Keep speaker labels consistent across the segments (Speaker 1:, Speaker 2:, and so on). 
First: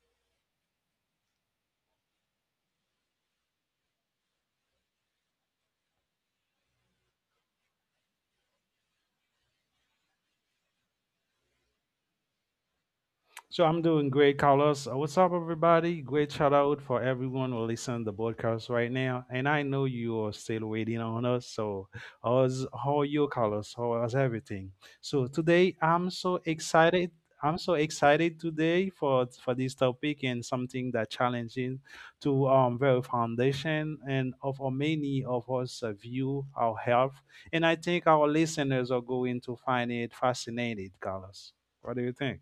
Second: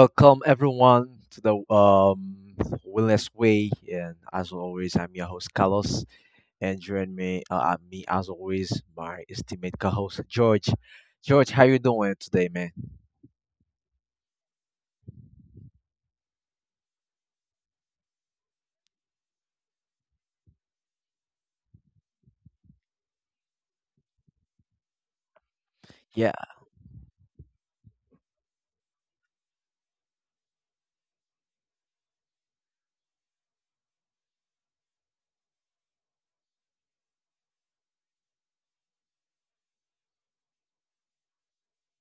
Speaker 1: Welcome everyone to the Wellness Way, and as always, I'm your host Carlos, and join me, me as always, my esteemed co-host George. George, how you doing today, man?
Speaker 2: So I'm doing great, Carlos. What's up, everybody? Great shout out for everyone who listen to the podcast right now. And I know you are still waiting on us. So, how are you, Carlos? How is everything? So today, I'm so excited. I'm so excited today for this topic and something that challenging to very foundation and of how many of us view our health. And I think our listeners are going to find it fascinating, Carlos. What do you think?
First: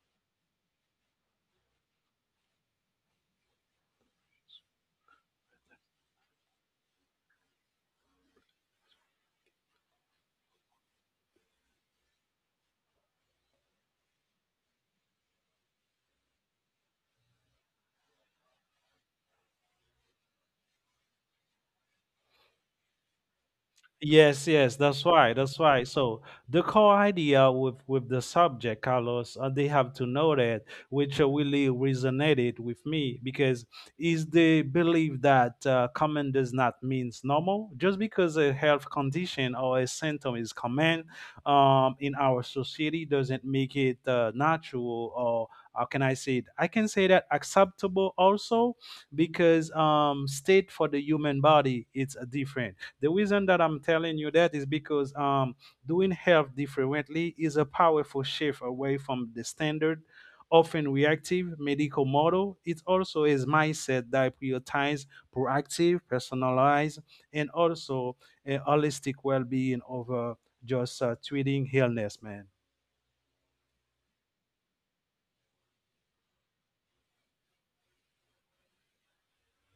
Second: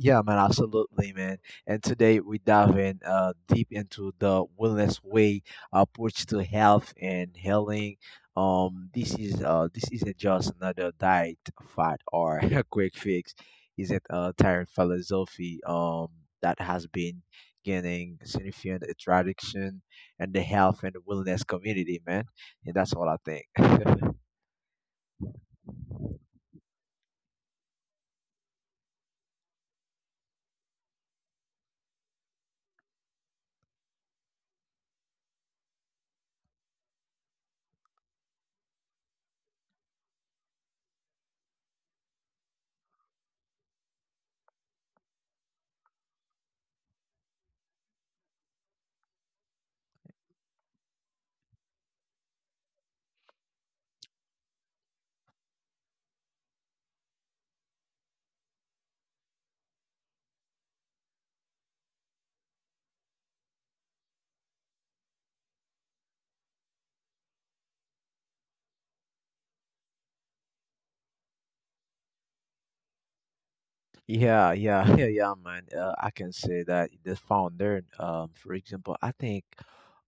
Speaker 1: Yeah, man, absolutely, man. And today we dive in deep into the wellness way approach to health and healing. This isn't just another diet, fad, or a quick fix. Isn't a tired philosophy that has been gaining significant attraction in the health and wellness community, man. And that's all I think.
Speaker 2: Yes, yes, that's why. So the core idea with the subject, Carlos, they have to know that, which really resonated with me because is the belief that common does not means normal. Just because a health condition or a symptom is common in our society doesn't make it natural or how can I say it? I can say that acceptable also because state for the human body it's different the reason that I'm telling you that is because doing health differently is a powerful shift away from the standard, often reactive medical model. It also is mindset that prioritize proactive, personalized, and also a holistic well-being over just treating illness, man.
Speaker 1: Yeah, yeah, yeah, yeah, man. I can say that the founder, for example, I think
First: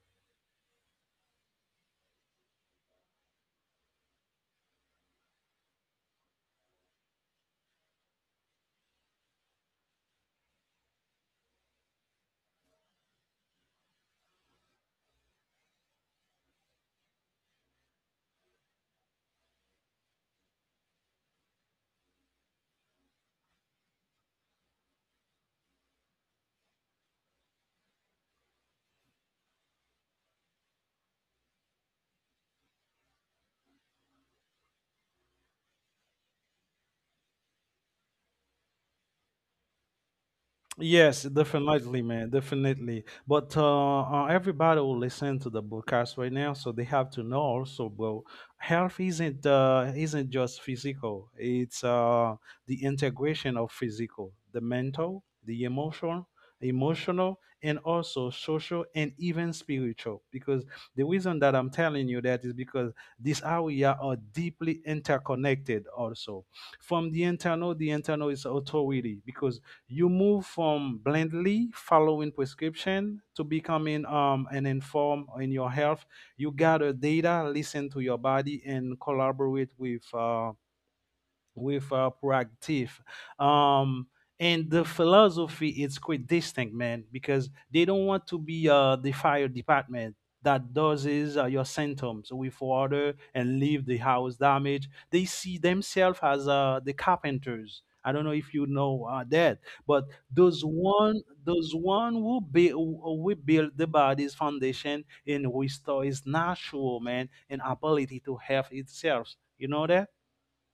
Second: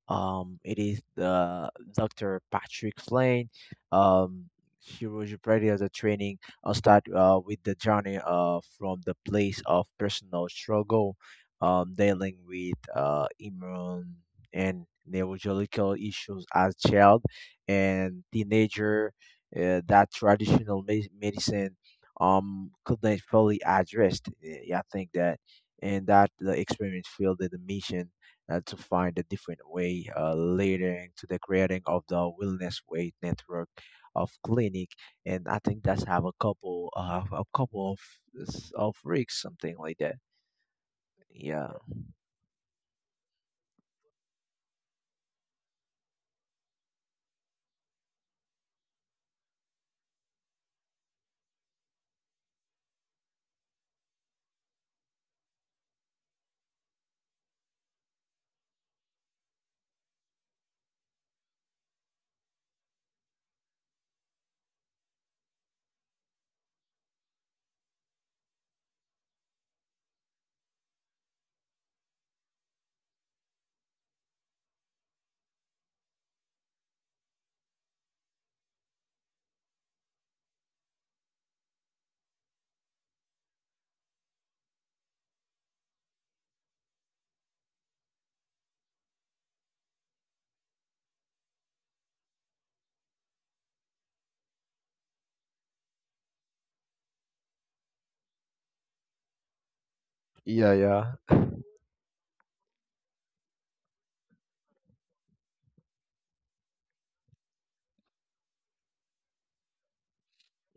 Speaker 1: um, it is the Dr. Patrick Flynn. Um, Hiroji Brady as a training. I'll start with the journey from the place of personal struggle, dealing with immune and neurological issues as child and teenager. That traditional medicine couldn't fully addressed. I think that and that the experiment fielded the mission to find a different way leading to the creating of the wellness way network of clinic, and I think that's have a couple of of rigs something like that.
Speaker 2: Yes,
Speaker 1: Yeah.
Speaker 2: definitely, man, definitely. But everybody will listen to the broadcast right now, so they have to know also, bro. Health isn't just physical; it's the integration of physical, the mental, the emotional, and also social and even spiritual. Because the reason that I'm telling you that is because these area are deeply interconnected. Also, from the internal is authority because you move from blindly following prescription to becoming an informed in your health. You gather data, listen to your body, and collaborate with proactive. Um, and the philosophy is quite distinct, man, because they don't want to be the fire department that doses your symptoms with water and leave the house damaged. They see themselves as the carpenters. I don't know if you know that, but
Speaker 1: Yeah, yeah.
Speaker 2: those one who be we build the body's foundation and restore its natural man and ability to help itself. You know that?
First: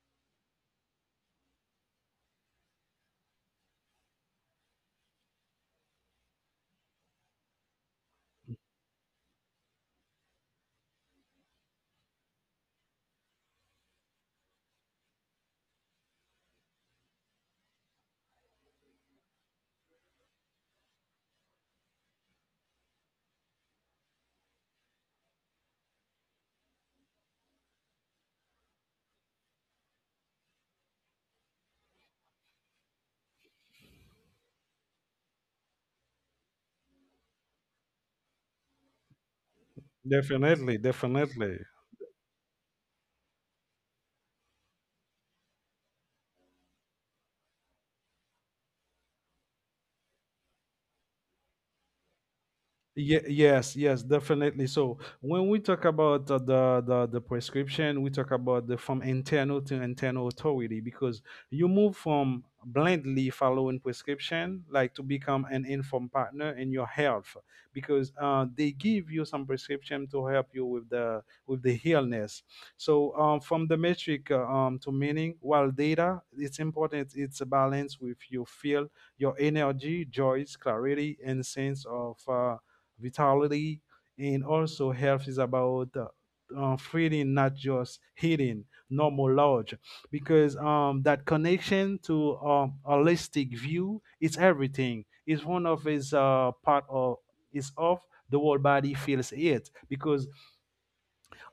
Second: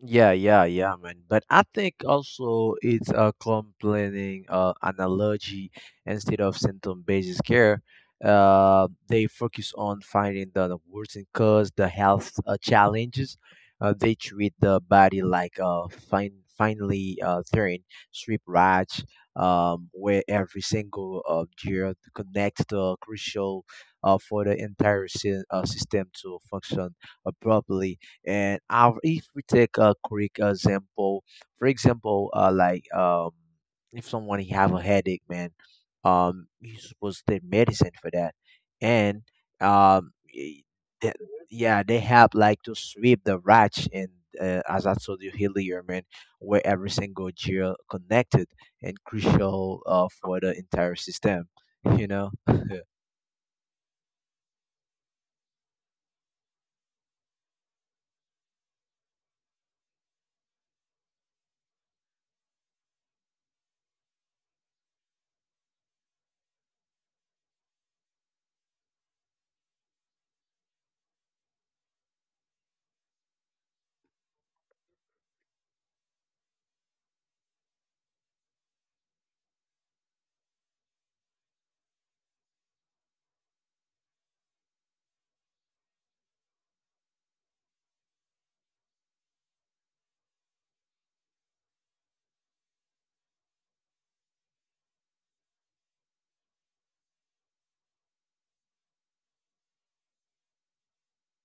Speaker 1: Yeah, yeah, yeah, man. But I think also it's a complaining analogy instead of symptom based care. They focus on finding the worsening cause, the health challenges. They treat the body like a fine, finely thread, strip ratch, where every single gear connects the crucial for the entire system to function properly. And our, if we take a quick example, for example like if someone he have a headache, man, he's supposed to take medicine for that. And um
Speaker 2: Definitely,
Speaker 1: y- th-
Speaker 2: definitely.
Speaker 1: yeah, they have like to sweep the rats and as I told you earlier, man, where every single geo connected and crucial for the entire system, you know.
Speaker 2: Yes, definitely. So when we talk about the prescription, we talk about the from internal to internal authority because you move from blindly following prescription like to become an informed partner in your health because they give you some prescription to help you with the illness. So from the metric to meaning, while data, it's important. It's a balance with your feel, your energy, joys, clarity, and sense of. Vitality, and also health is about feeling, not just healing, normal lodge, because that connection to holistic view is everything. It's one of his part of is of the whole body feels it because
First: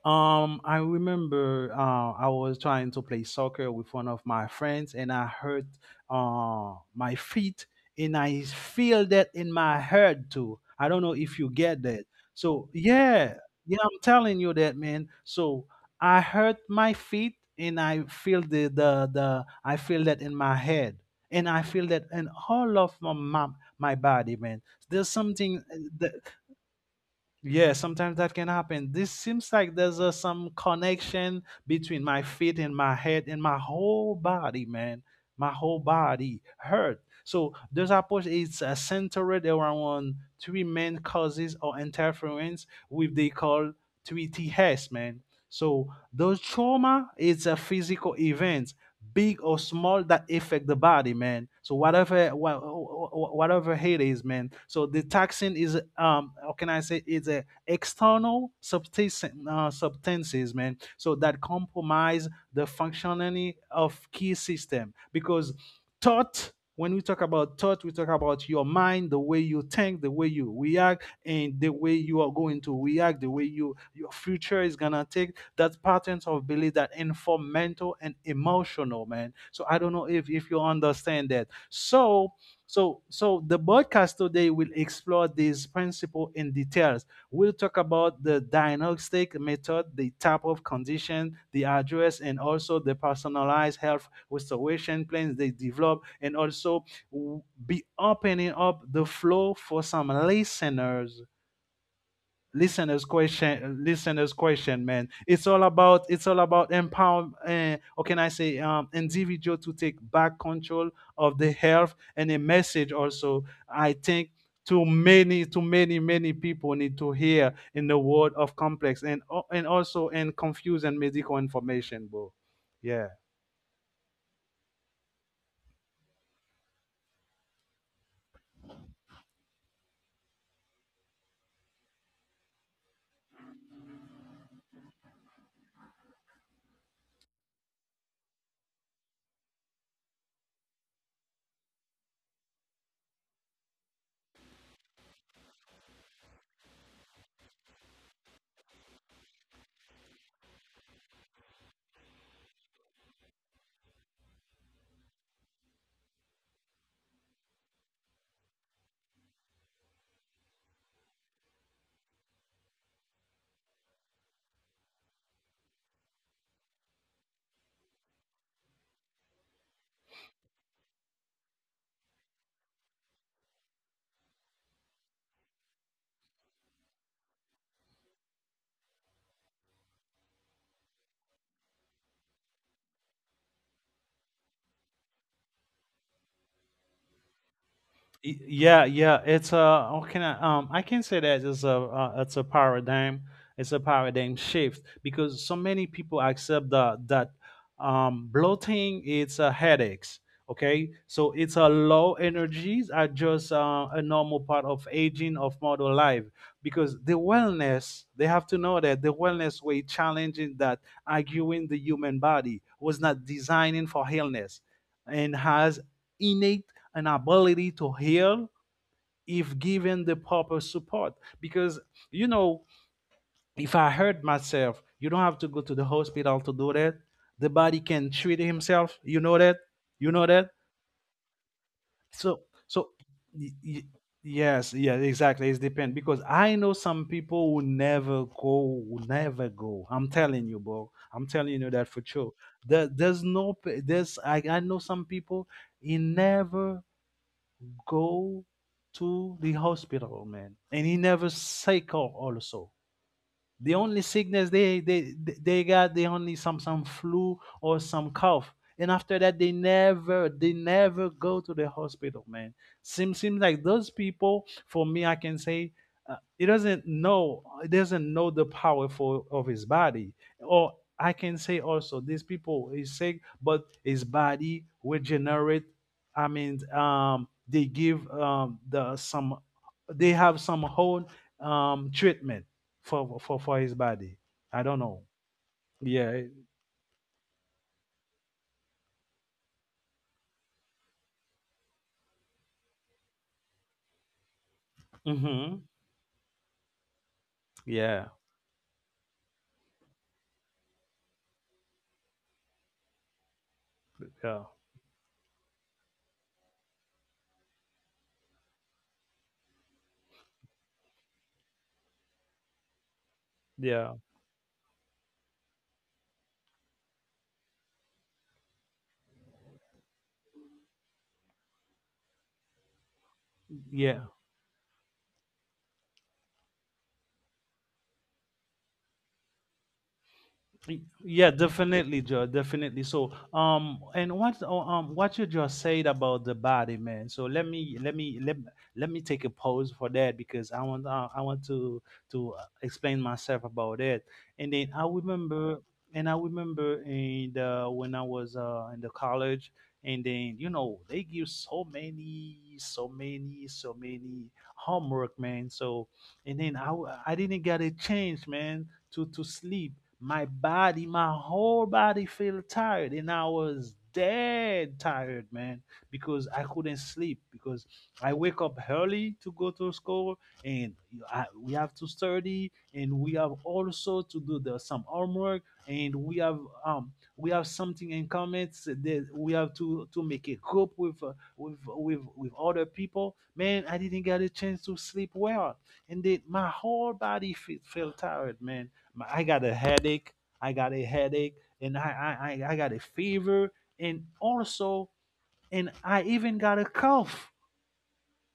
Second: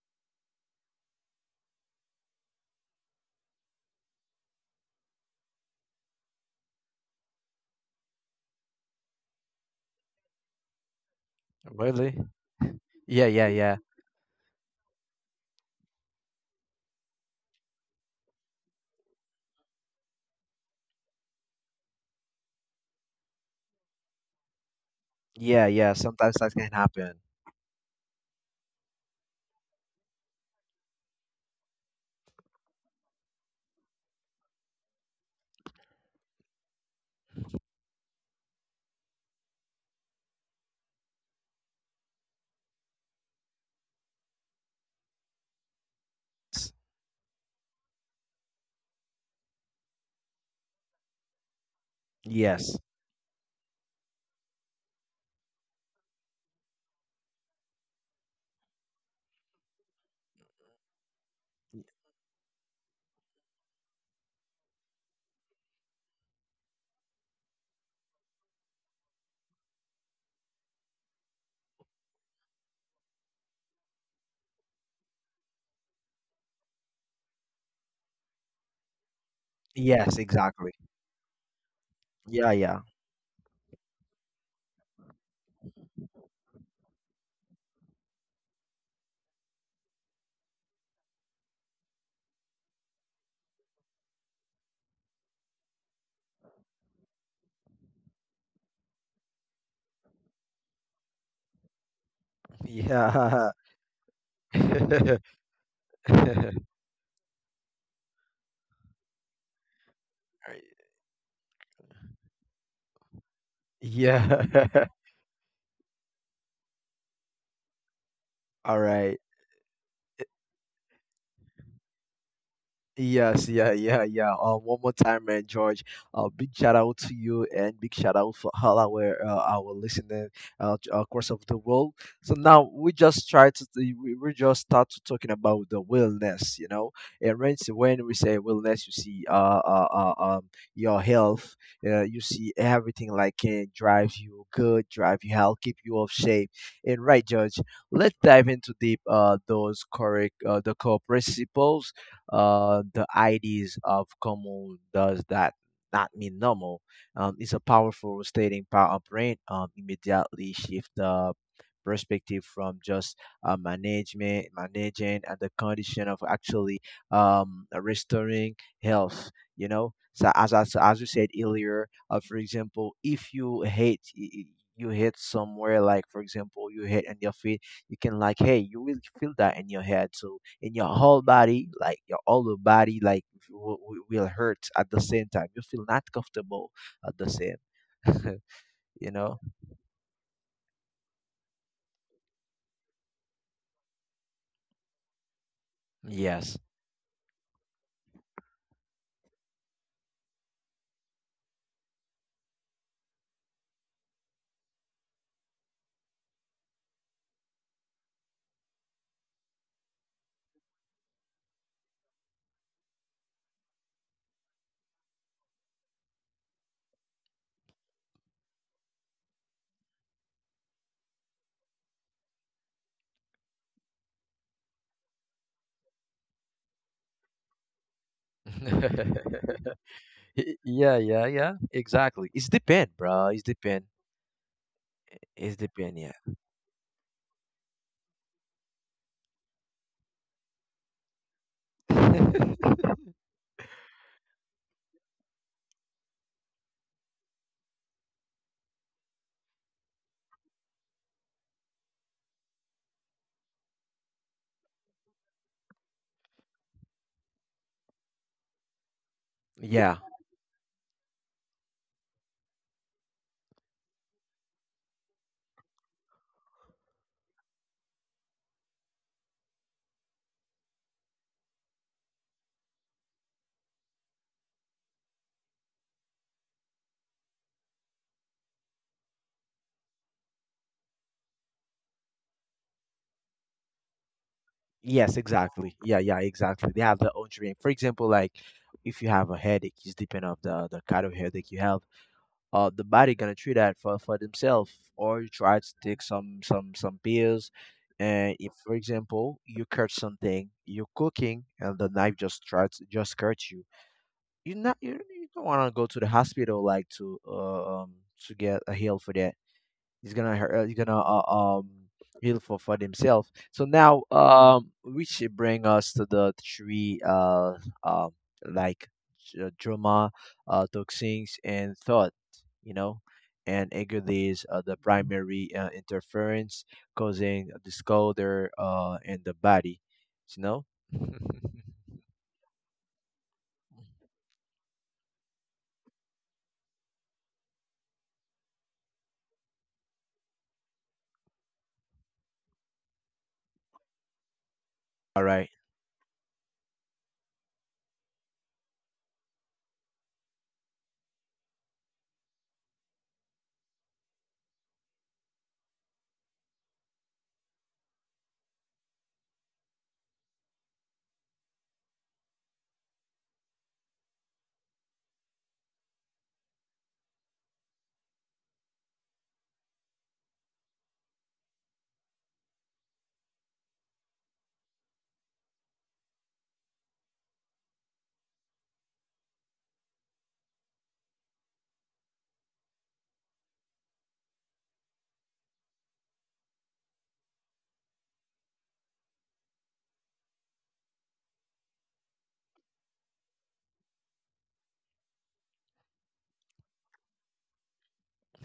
Speaker 2: I remember I was trying to play soccer with one of my friends, and I hurt my feet, and I feel that in my head too. I don't know if you get that.
Speaker 1: Really?
Speaker 2: So
Speaker 1: Yeah,
Speaker 2: yeah,
Speaker 1: yeah, yeah.
Speaker 2: yeah, I'm telling you that, man. So I hurt my feet, and I feel the I feel that in my head, and I feel that in all of my body, man. There's something.
Speaker 1: Yeah, yeah,
Speaker 2: That.
Speaker 1: sometimes that can happen.
Speaker 2: Yeah, sometimes that can happen. This seems like there's some connection between my feet and my head and my whole body, man. My whole body hurt. So this approach is centered around three main causes or interference with they call 3 Ts, man. So those trauma is a physical event big or small that affect the body man so whatever
Speaker 1: Yes.
Speaker 2: whatever it is man so the toxin is how can I say it's a external substance substances man so that compromise the functionality of key system because thought when we talk about thought we talk about your mind the way you think the way you react and the way you are going to react the way your future is gonna take that's patterns of belief that inform mental and emotional, man. So I don't know
Speaker 1: Yes,
Speaker 2: if you
Speaker 1: exactly.
Speaker 2: understand that. So
Speaker 1: Yeah, yeah.
Speaker 2: the podcast today will explore this principle in details. We'll talk about the diagnostic method, the type of condition, the address, and also the personalized health restoration plans they develop, and also be opening up the flow for some listeners
Speaker 1: Yeah.
Speaker 2: listeners question man it's all about empower or can I say individual to take back control of the health and a message also I think
Speaker 1: Yeah.
Speaker 2: too many many people need to hear in the world of
Speaker 1: All
Speaker 2: complex and
Speaker 1: right.
Speaker 2: also in confused and medical information bro yeah
Speaker 1: Yes, yeah, yeah, yeah. One more time, man, George. Big shout out to you and big shout out for all our listening across of the world. So now we just try to we just start to talking about the wellness, you know. And when we say wellness, you see uh, uh um your health, you see everything like can drive you good, drive you health, keep you of shape. And right, George, let's dive into deep those correct the core principles, the ideas of common does that not mean normal. It's a powerful stating power of brain, immediately shift the perspective from just managing and the condition of actually restoring health, you know. So as you said earlier, for example, if you hate, you hit somewhere like, for example, you hit in your feet, you can like, hey, you will feel that in your head. So in your whole body, like your whole body, like will hurt at the same time. You feel not comfortable at the same.
Speaker 2: Yeah,
Speaker 1: You
Speaker 2: yeah,
Speaker 1: know.
Speaker 2: it's a how can I can say that it's a it's a paradigm shift because so many people
Speaker 1: Yes.
Speaker 2: accept that bloating it's a headaches okay so it's a low energies are just a normal part of aging of modern life because the wellness they have to know that the wellness way challenging that arguing the human body was not designing for illness and has innate an ability to heal if given the proper support. Because, you know, if I hurt myself, you don't have to go to the hospital to do that. The body can treat himself. You know that? You know that?
Speaker 1: Yeah, yeah, yeah. Exactly.
Speaker 2: So,
Speaker 1: It's
Speaker 2: so,
Speaker 1: depend, bro.
Speaker 2: y-
Speaker 1: It's
Speaker 2: y-
Speaker 1: depend.
Speaker 2: yes, yeah, exactly. It's
Speaker 1: It's
Speaker 2: depend
Speaker 1: depend.
Speaker 2: because I know some people who never go. I'm telling you, bro. I'm telling you that for sure. There,
Speaker 1: Yeah.
Speaker 2: there's no, p- there's, I know some people, he never go to the hospital, man. And he never cycle also. The only sickness they got they only some flu or some cough. And after that
Speaker 1: Yeah.
Speaker 2: they never go to the hospital, man. Seems like those people, for me, I can say he doesn't know the power for of his body. Or I can say also these people is sick, but his body regenerate. I mean, they give the some they have some whole treatment for his body. I don't know.
Speaker 1: Yes. Exactly. Yeah. Yeah.
Speaker 2: Yeah.
Speaker 1: Exactly. They have their own dream. For example, like if you have a headache, it's depend of the kind of headache you have. The body gonna treat that for themselves, or you try
Speaker 2: Hmm.
Speaker 1: to take some pills.
Speaker 2: Yeah.
Speaker 1: And if, for example, you cut something, you're cooking, and the knife just tries just cuts you,
Speaker 2: Yeah.
Speaker 1: you not you, you don't want to go to the hospital like to get a heal for that. He's gonna um heal for himself. So now
Speaker 2: Yeah.
Speaker 1: which should bring us to the three um like drama, toxins and thought, you know, and
Speaker 2: Yeah.
Speaker 1: anger. These are the primary interference causing disorder in the body, you know.
Speaker 2: Yeah, definitely, Joe. Definitely. So, and what you just said about the body, man. So let me take a pause for that because I want to explain myself about it. And then I
Speaker 1: All right,
Speaker 2: remember and I remember in the when I was in the college, and then you know they give so many homework, man. So and then I didn't get a chance, man, to sleep my body, my whole body felt tired, and I was dead tired, man, because I couldn't sleep. Because I wake up early to go to school, and we have to study, and we have also to do some homework, and we have something in common. So that we have to make a group with with other people. Man, I didn't get a chance to sleep well, and then my whole body felt tired, man my- I got a headache. I got a headache, and I got a fever, and also, and I even got a cough,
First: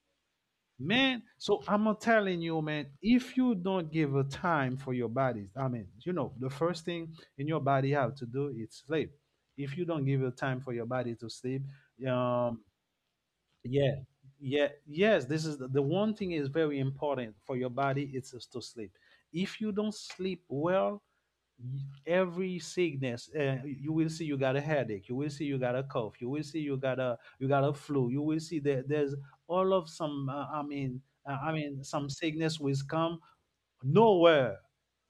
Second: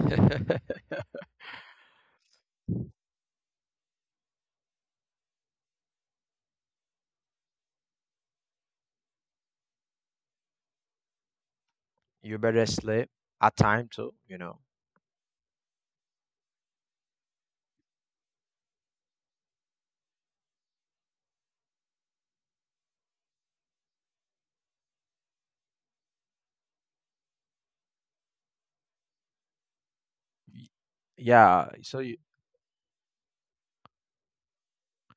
Speaker 2: man. So I'm not telling you, man. If you don't give a time for your body, I mean, you know, the first thing in your body have to do is sleep. If you don't give a time for your body to sleep,
Speaker 1: you better
Speaker 2: um,
Speaker 1: sleep at time
Speaker 2: yeah,
Speaker 1: too, you know.
Speaker 2: yeah, yes. This is the one thing is very important for your body. It's is to sleep. If you don't sleep well, every sickness, you will see you got a headache, you will see you got a cough, you will see you got a, you got a flu, you will see that there's all of some
Speaker 1: Y- Yeah, so
Speaker 2: some
Speaker 1: you,
Speaker 2: sickness will come nowhere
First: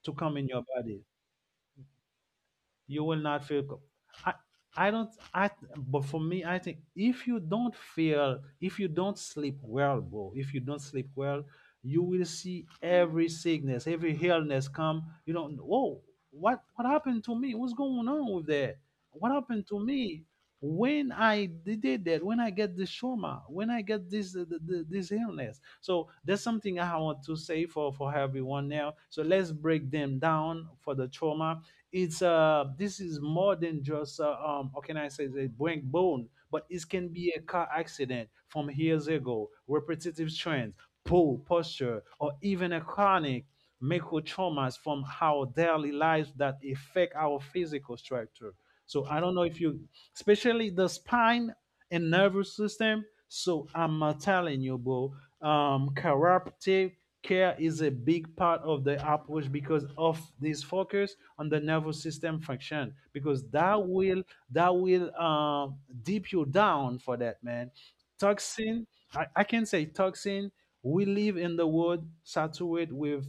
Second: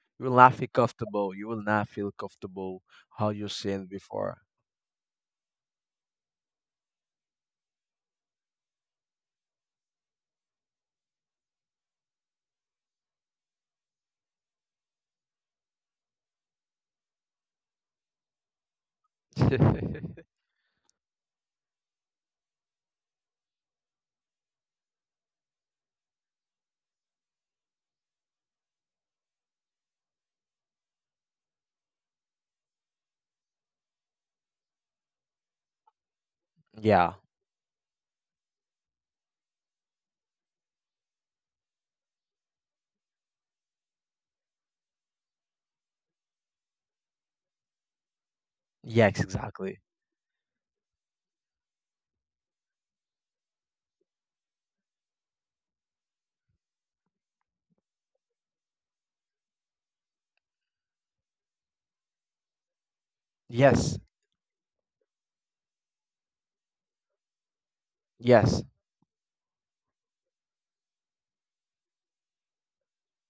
Speaker 2: to
Speaker 1: You will
Speaker 2: come in
Speaker 1: not
Speaker 2: your
Speaker 1: feel
Speaker 2: body.
Speaker 1: comfortable. You will not feel comfortable
Speaker 2: You will
Speaker 1: how
Speaker 2: not
Speaker 1: you
Speaker 2: feel co-
Speaker 1: seen
Speaker 2: i
Speaker 1: before.
Speaker 2: I don't I But for me, I think if you don't feel, if you don't sleep well, bro, if you don't sleep well, you will see every sickness, every illness come. You don't know. Whoa, what happened to me, what's going on with that, what happened to me when I did that, when I get this trauma, when I get this this illness. So that's something I want to say for everyone now. So let's break them down. For the trauma, it's this is more than just how can I say, a break bone, but it can
Speaker 1: Yeah.
Speaker 2: be a car accident from years ago, repetitive trends, poor posture, or even a chronic microtraumas from our daily lives that affect our physical structure. So
Speaker 1: Yes,
Speaker 2: I don't know if
Speaker 1: exactly.
Speaker 2: you, especially the spine and nervous system. So I'm telling you, bro, chiropractic care is a big part of the approach because of this focus on the nervous system function, because that
Speaker 1: Yes.
Speaker 2: will, that will deep you down for that, man.
Speaker 1: Yes.
Speaker 2: Toxin. I can say toxin. We live in the world saturated with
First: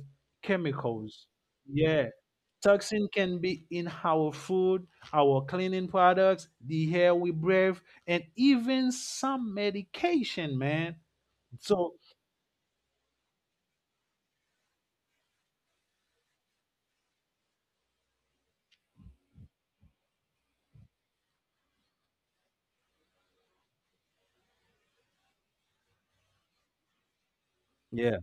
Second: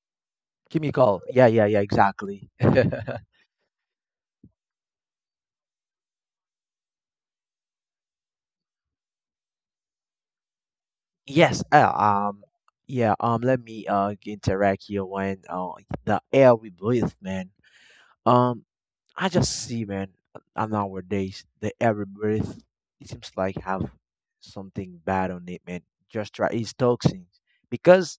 Speaker 1: Give me a call.
Speaker 2: chemicals.
Speaker 1: Yeah, yeah, yeah,
Speaker 2: Yeah,
Speaker 1: exactly.
Speaker 2: toxin can be in our food, our cleaning products, the air we breathe, and even some medication, man.
Speaker 1: Yes,
Speaker 2: So
Speaker 1: yeah, let me interact here when the air we breathe, man. Um, I just see, man, nowadays the air we breathe, it seems like have something bad on it, man. Just try, it's toxins
Speaker 2: yeah.
Speaker 1: because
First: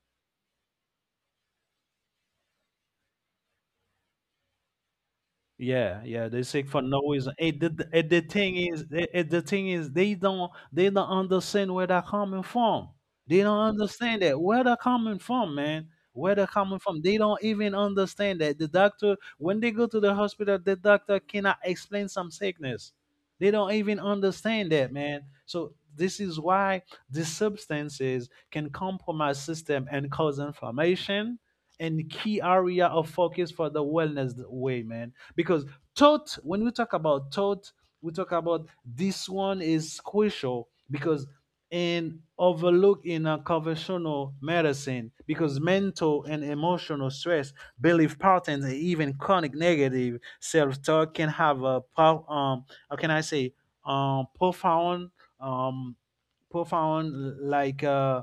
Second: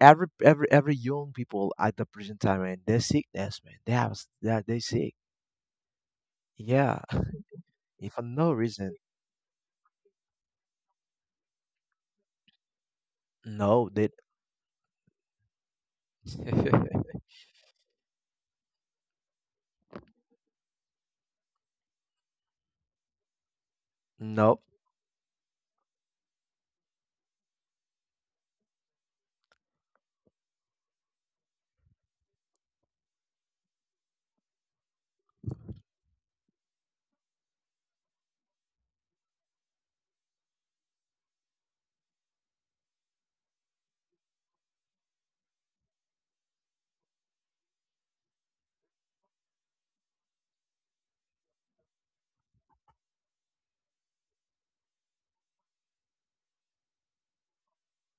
Speaker 1: every young people at the present time, man, they're sickness, man, they have they sick.
Speaker 2: Yeah, yeah, they sick for
Speaker 1: Yeah.
Speaker 2: no reason. And
Speaker 1: If
Speaker 2: the
Speaker 1: for no
Speaker 2: thing is,
Speaker 1: reason.
Speaker 2: and the thing is, they don't understand where they're coming from. They don't
Speaker 1: No, they.
Speaker 2: understand that, where they're coming from, man. Where they're coming from, they don't even understand that the doctor, when they go to the hospital, the doctor cannot explain some sickness. They don't even
Speaker 1: No.
Speaker 2: understand that, man. So this is why these substances can compromise system and cause inflammation, and key area of focus for the wellness way, man, because thought, when we talk about thought, we talk about, this one is crucial because in overlook in a conventional medicine, because mental and emotional stress, belief patterns, and even chronic negative self-talk can have a how can I say, profound, um profound,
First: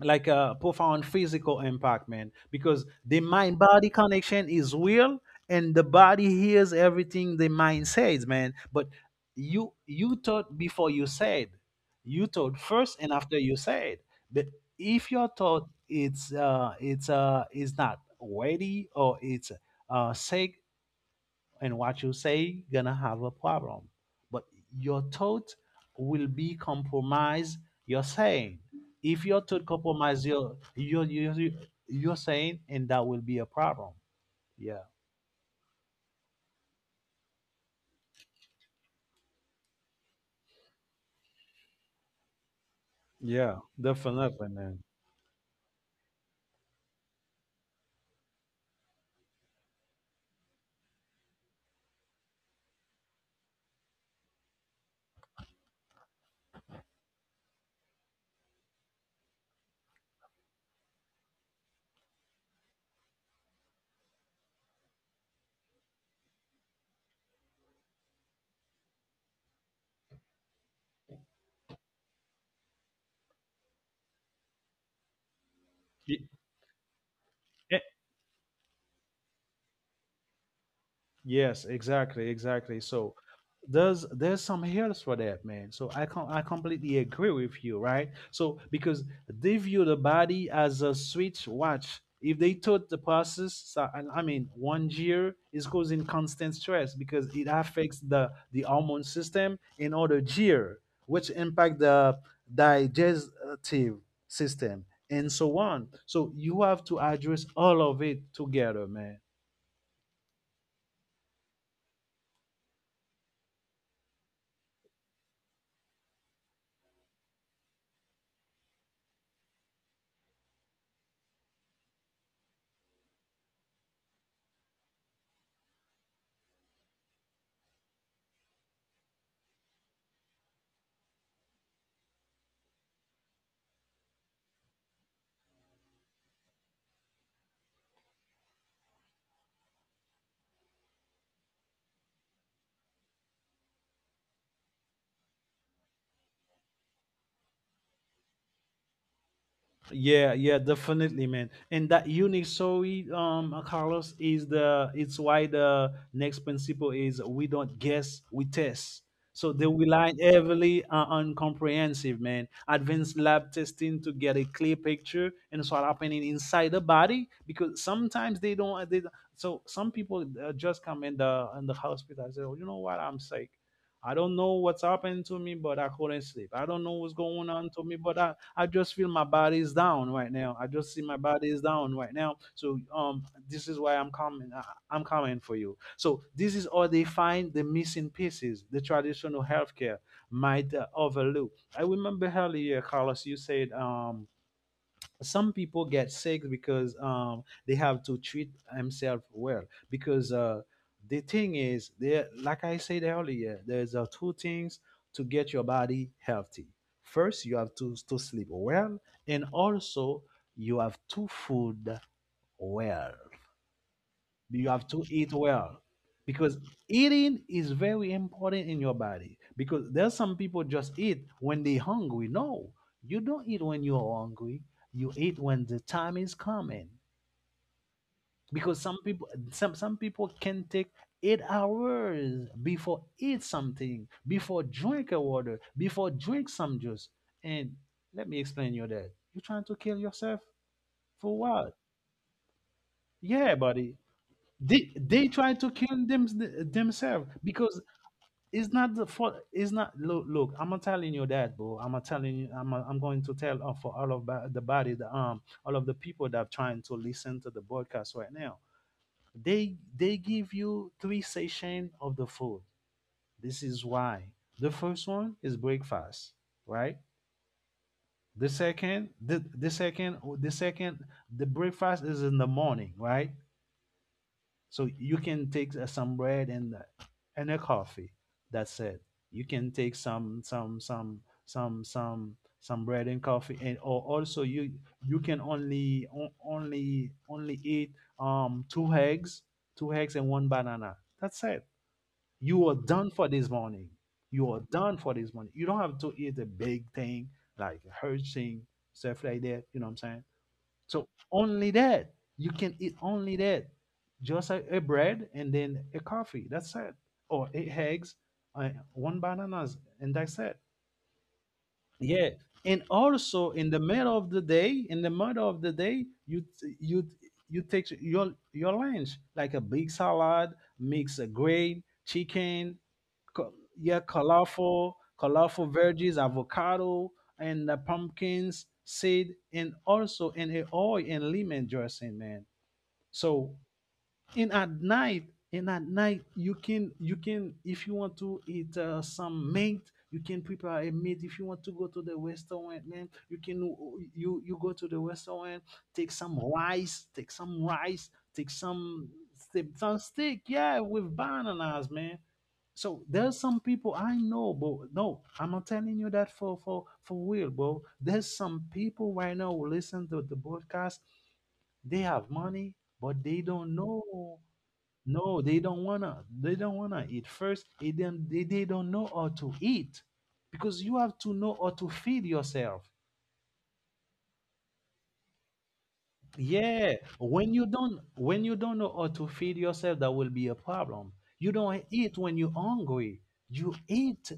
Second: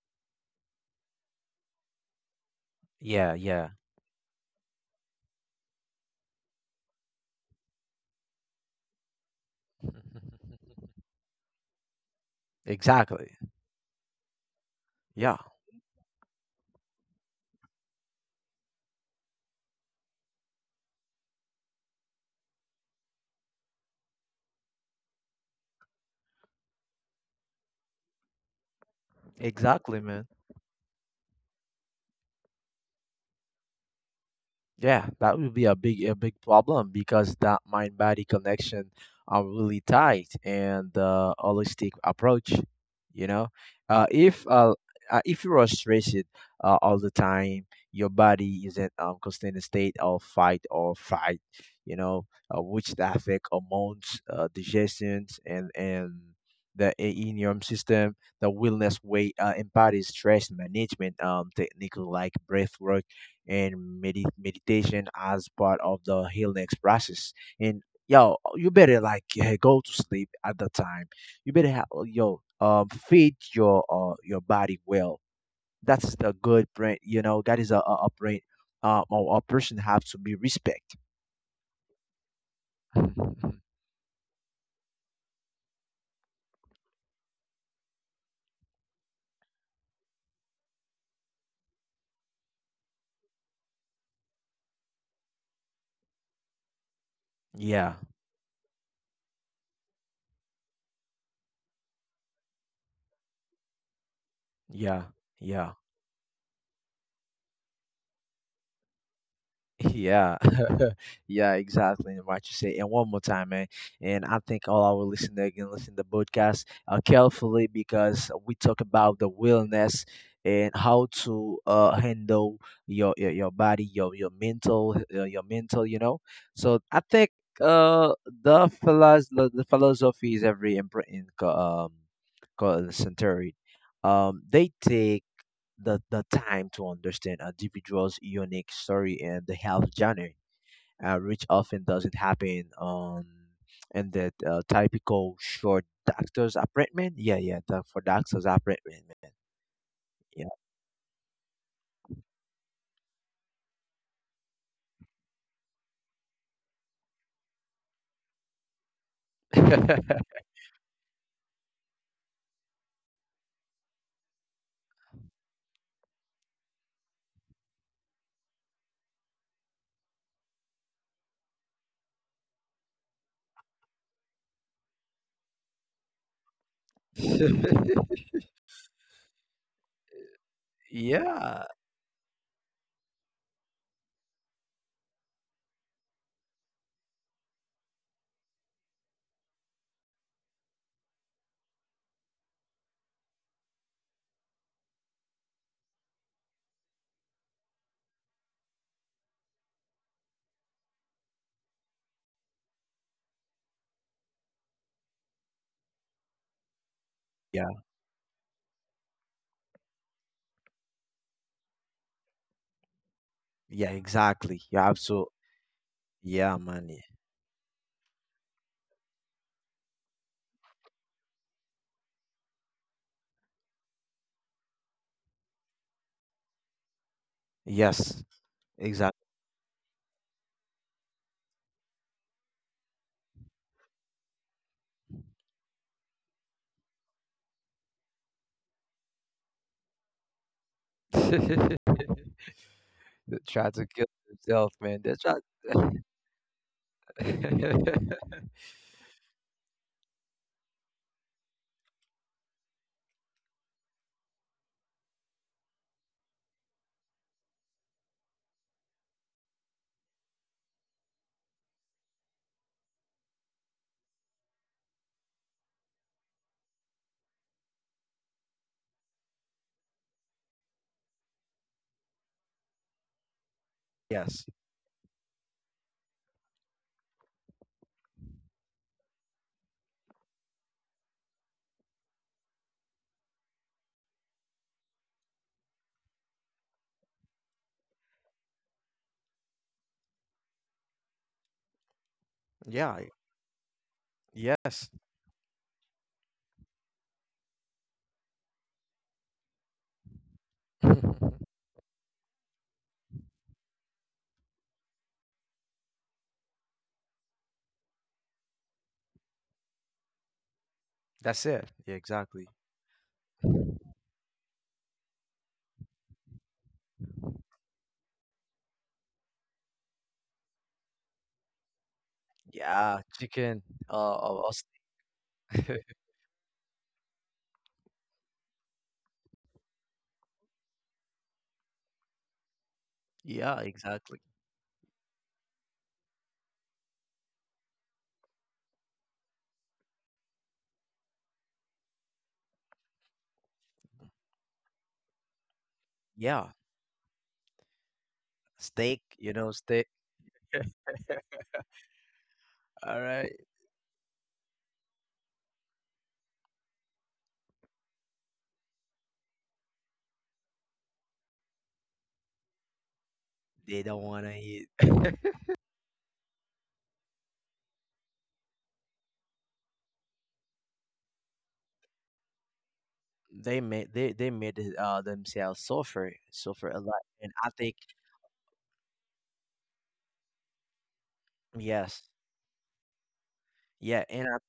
Speaker 2: like a profound physical impact, man, because the
Speaker 1: Yeah,
Speaker 2: mind
Speaker 1: yeah.
Speaker 2: body connection is real, and the body hears everything the mind says, man. But you thought before you said, you thought first and
Speaker 1: Exactly.
Speaker 2: after you said. But if your
Speaker 1: Yeah,
Speaker 2: thought, it's is not ready, or it's sick, and what you say gonna have a problem. But your thought will be compromised, you're saying. If your thought
Speaker 1: exactly,
Speaker 2: compromise
Speaker 1: man.
Speaker 2: your your saying, and that will be a problem. Yeah.
Speaker 1: Yeah, that would be a big problem because that mind body connection are really tight and the holistic approach, you know.
Speaker 2: Yeah,
Speaker 1: If
Speaker 2: definitely, man.
Speaker 1: if you are stressed all the time, your body is in constant state of fight or fight, you know, which affect hormones, digestions, and the in your system. The wellness way embodies stress management technique like breath work and meditation as part of the healing process. And yo, you better like go to sleep at the time. You better have, yo, feed your body well. That's the good brain. You know that is
Speaker 2: Yeah.
Speaker 1: a brain. Or a person have to be respect.
Speaker 2: Yes, exactly, exactly. So there's some health for that, man. So I I completely agree with you, right? So because they view the body as a switch watch. If they thought the process, so- and I mean, 1 year is causing constant stress because it
Speaker 1: Yeah,
Speaker 2: affects the hormone system in other gear, which impact the digestive system
Speaker 1: yeah,
Speaker 2: and so
Speaker 1: yeah.
Speaker 2: on. So you have to address all of it together, man.
Speaker 1: Yeah, yeah, exactly. And what you say, and one more time, man. And I think all our listeners can listen to the podcast carefully because we talk about the wellness and how to handle your body, your mental. You know, so I think uh the philosophy is every important called century. They take the time to understand an individual's unique story and the health journey, which often doesn't happen on in that typical short doctor's appointment. Yeah, yeah, the, for doctor's appointment,
Speaker 2: Yeah,
Speaker 1: man.
Speaker 2: yeah, definitely, man. And that unique story, Carlos, is the, it's why the next principle is, we don't guess, we test. So they rely
Speaker 1: Yeah.
Speaker 2: heavily on comprehensive, man, advanced lab testing to get a clear picture and so happening inside the body, because sometimes they don't. They don't- so some people just come in the, in the hospital and say, "Oh, you know what? I'm sick. I don't know what's happened to me, but I couldn't sleep. I don't know what's going on to me, but I just feel my body is down right now. I just see my body is
Speaker 1: Yeah.
Speaker 2: down right now." So this is why I'm coming. I'm coming for you. So this is how they find the missing pieces the traditional healthcare might overlook. I remember earlier, Carlos, you said some people get sick because they have to treat themselves well, because the thing is, there, like I said earlier, there's two things to get your body healthy. First, you
Speaker 1: Yeah.
Speaker 2: have to sleep well, and also you have to food well,
Speaker 1: Yeah, exactly.
Speaker 2: you
Speaker 1: Yeah,
Speaker 2: have to
Speaker 1: absolutely.
Speaker 2: eat well,
Speaker 1: Yeah,
Speaker 2: because
Speaker 1: man. Yeah.
Speaker 2: eating is very important in your body. Because there's some people just eat when they hungry. No, you don't eat when you're hungry. You eat when the time is coming.
Speaker 1: Yes,
Speaker 2: Because some
Speaker 1: exactly.
Speaker 2: people, some people can take 8 hours before eat something, before drink a water, before drink some juice. And let me explain you that. You're trying to kill yourself for what?
Speaker 1: They
Speaker 2: Yeah,
Speaker 1: try to
Speaker 2: buddy.
Speaker 1: kill themselves,
Speaker 2: they
Speaker 1: man. They try.
Speaker 2: they try to kill them themselves, because it's not the fault, it's not, look, look, I'm not telling you that, bro, I'm not telling you. I'm going to tell for all of the body, the all of the people that are trying to listen to the broadcast right now. They give you 3 session of the food. This is why the first one is breakfast, right? The second, the second, the breakfast is in the morning, right?
Speaker 1: Yes.
Speaker 2: So you can take some bread and a coffee. That's it. You can take some bread and coffee, and or also you can only only eat 2 eggs, 2 eggs and 1 banana. That's it. You are
Speaker 1: Yeah.
Speaker 2: done for this morning. You are
Speaker 1: Yes.
Speaker 2: done for this morning. You don't have to eat a big thing, like a huge thing, stuff like that. You know what I'm saying? So only that. You can eat only that. Just a bread and then a coffee. That's it. Or 8 eggs, 1 bananas, and that's it.
Speaker 1: That's it. Yeah,
Speaker 2: Yeah.
Speaker 1: exactly.
Speaker 2: And also in the middle of the day, in the middle of the day, you take your lunch, like a big salad, mix a grain, chicken,
Speaker 1: Yeah, chicken.
Speaker 2: co- yeah,
Speaker 1: Uh, or, or
Speaker 2: colorful, colorful
Speaker 1: st-
Speaker 2: veggies, avocado, and the pumpkins seed, and also in the oil and lemon dressing, man.
Speaker 1: yeah,
Speaker 2: So
Speaker 1: exactly.
Speaker 2: and at night, and at night, you can if you want to eat some meat, you can prepare a meat. If you want to go to the restaurant, man, you can you, you go to the restaurant, take some
Speaker 1: Yeah,
Speaker 2: rice, take some rice, take
Speaker 1: steak.
Speaker 2: some
Speaker 1: You know, steak.
Speaker 2: some steak, yeah, with bananas, man.
Speaker 1: All
Speaker 2: So
Speaker 1: right.
Speaker 2: there's some people I know, bro. No, I'm not telling you that, for real, bro. There's some people right now who listen to the broadcast. They have money, but they
Speaker 1: They
Speaker 2: don't
Speaker 1: don't want to
Speaker 2: know.
Speaker 1: eat.
Speaker 2: No, they don't wanna. They don't wanna eat first. And then they don't know how to eat, because you have to know how to feed yourself.
Speaker 1: They made they made it, themselves suffer suffer a lot,
Speaker 2: Yeah,
Speaker 1: and I
Speaker 2: when you
Speaker 1: think
Speaker 2: don't, when you don't know how to feed yourself, that will be a problem. You don't
Speaker 1: yes,
Speaker 2: eat when you're hungry. You
Speaker 1: yeah, and
Speaker 2: eat,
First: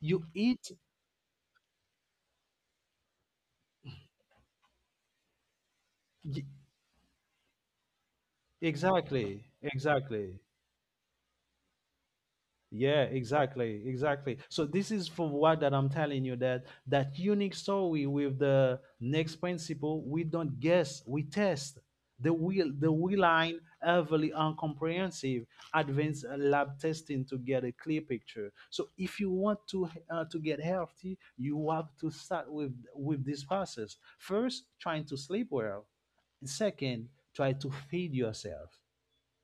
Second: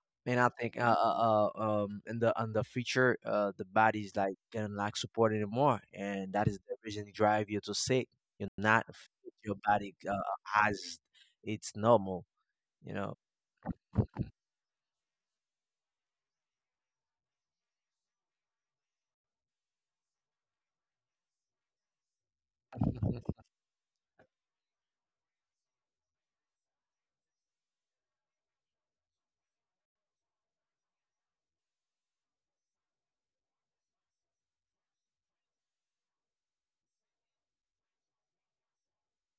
Speaker 2: you
Speaker 1: And I
Speaker 2: eat.
Speaker 1: think in the on the future the body's like gonna lack support anymore, and
Speaker 2: y-
Speaker 1: that is the reason they drive you to sick. You're not f-
Speaker 2: Exactly,
Speaker 1: Your body
Speaker 2: exactly.
Speaker 1: as it's normal, you
Speaker 2: Yeah,
Speaker 1: know.
Speaker 2: exactly, exactly. So this is for what, that I'm telling you, that that unique story with the next principle, we don't guess, we test. The wheel line heavily on comprehensive advanced lab testing to get a clear picture. So if you want to get healthy, you have to start with this process. First, trying to sleep well. Second, try to feed yourself,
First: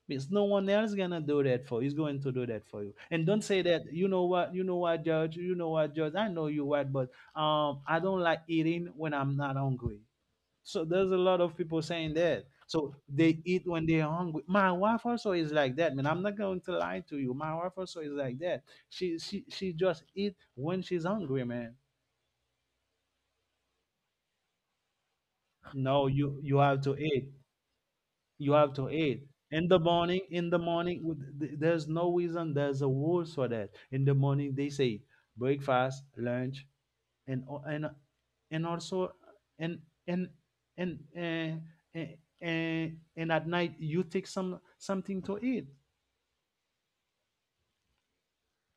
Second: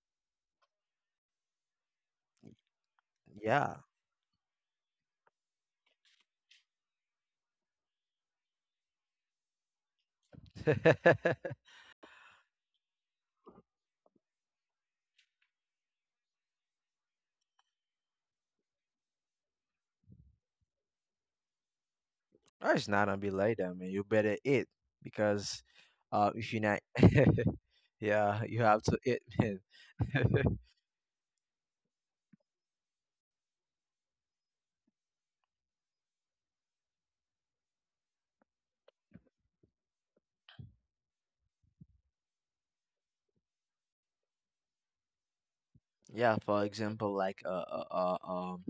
Speaker 2: because no one else gonna do that for you. He's going to do that for you. And don't say
Speaker 1: Yeah.
Speaker 2: that, you know what, Judge, you know what, Judge, I know you what, but I don't like eating when I'm not hungry. So there's a lot of people saying that. So they eat when they're hungry. My wife also is like that. Man, I'm not going to lie to you. My wife also is like that. She just eat when she's hungry, man.
Speaker 1: No, it's not gonna be like that, man. You better eat because
Speaker 2: No, you
Speaker 1: if
Speaker 2: you
Speaker 1: you're
Speaker 2: have
Speaker 1: not,
Speaker 2: to eat.
Speaker 1: yeah,
Speaker 2: You
Speaker 1: you
Speaker 2: have
Speaker 1: have
Speaker 2: to
Speaker 1: to
Speaker 2: eat
Speaker 1: eat, man.
Speaker 2: in the morning, in the morning, there's no reason, there's a rules for that, in the morning, they say breakfast, lunch, and and also, and and and and and, and, and at night you take some something to eat.
Speaker 1: Yeah, for example, like uh, um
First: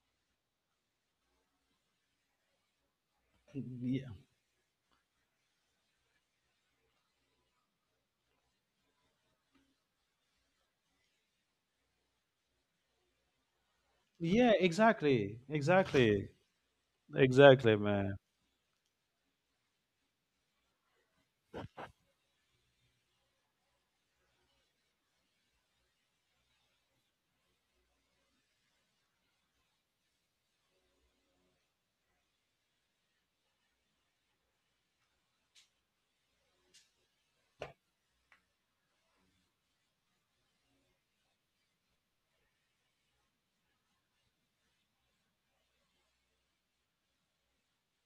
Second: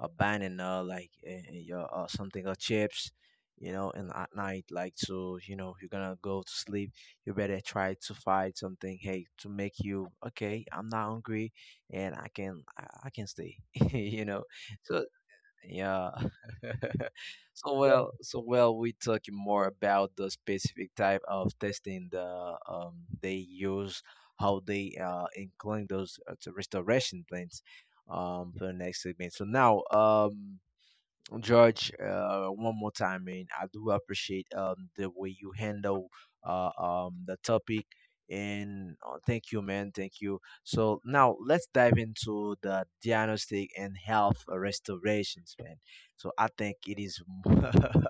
Speaker 1: a banana, like your something or chips, you know,
Speaker 2: Yeah,
Speaker 1: and at night, like so, you know, you're gonna go to sleep. You better try to find something, hey, to make you okay. I'm not hungry, and I can I can stay, you know.
Speaker 2: yeah,
Speaker 1: So
Speaker 2: exactly,
Speaker 1: Yeah.
Speaker 2: exactly, exactly,
Speaker 1: So
Speaker 2: man.
Speaker 1: well, so well, we talking more about the specific type of testing the they use, how they incline those to restoration plans, for the next segment. So now, George, one more time, man. I do appreciate the way you handle the topic, and thank you, man. Thank you. So now let's dive into the diagnostic and health restorations, man. So I think it is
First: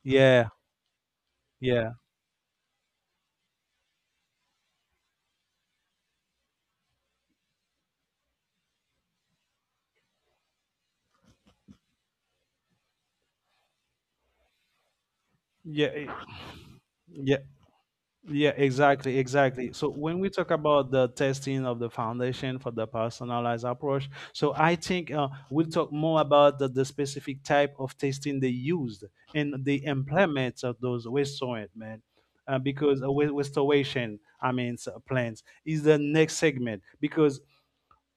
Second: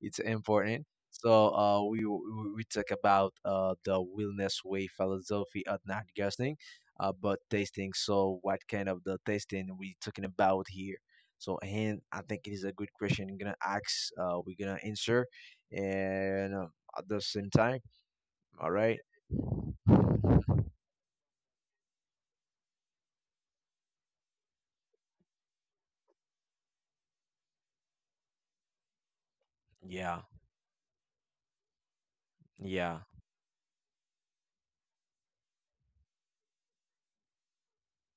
Speaker 1: it's
Speaker 2: Yeah,
Speaker 1: important. So
Speaker 2: yeah,
Speaker 1: we talk about the wellness way philosophy of not guessing, but tasting. So what kind of the tasting we talking about here? So and I think it is a good question. I'm gonna ask. We're gonna answer,
Speaker 2: yeah,
Speaker 1: and at the
Speaker 2: yeah.
Speaker 1: same time,
Speaker 2: Yeah,
Speaker 1: all right.
Speaker 2: exactly, exactly. So when we talk about the testing of the foundation for the personalized approach, so I think we'll talk more about the specific type of testing they used, and the
Speaker 1: Yeah,
Speaker 2: implements of those restaurant, man.
Speaker 1: yeah,
Speaker 2: Because with restoration, I mean, plans is the next segment. Because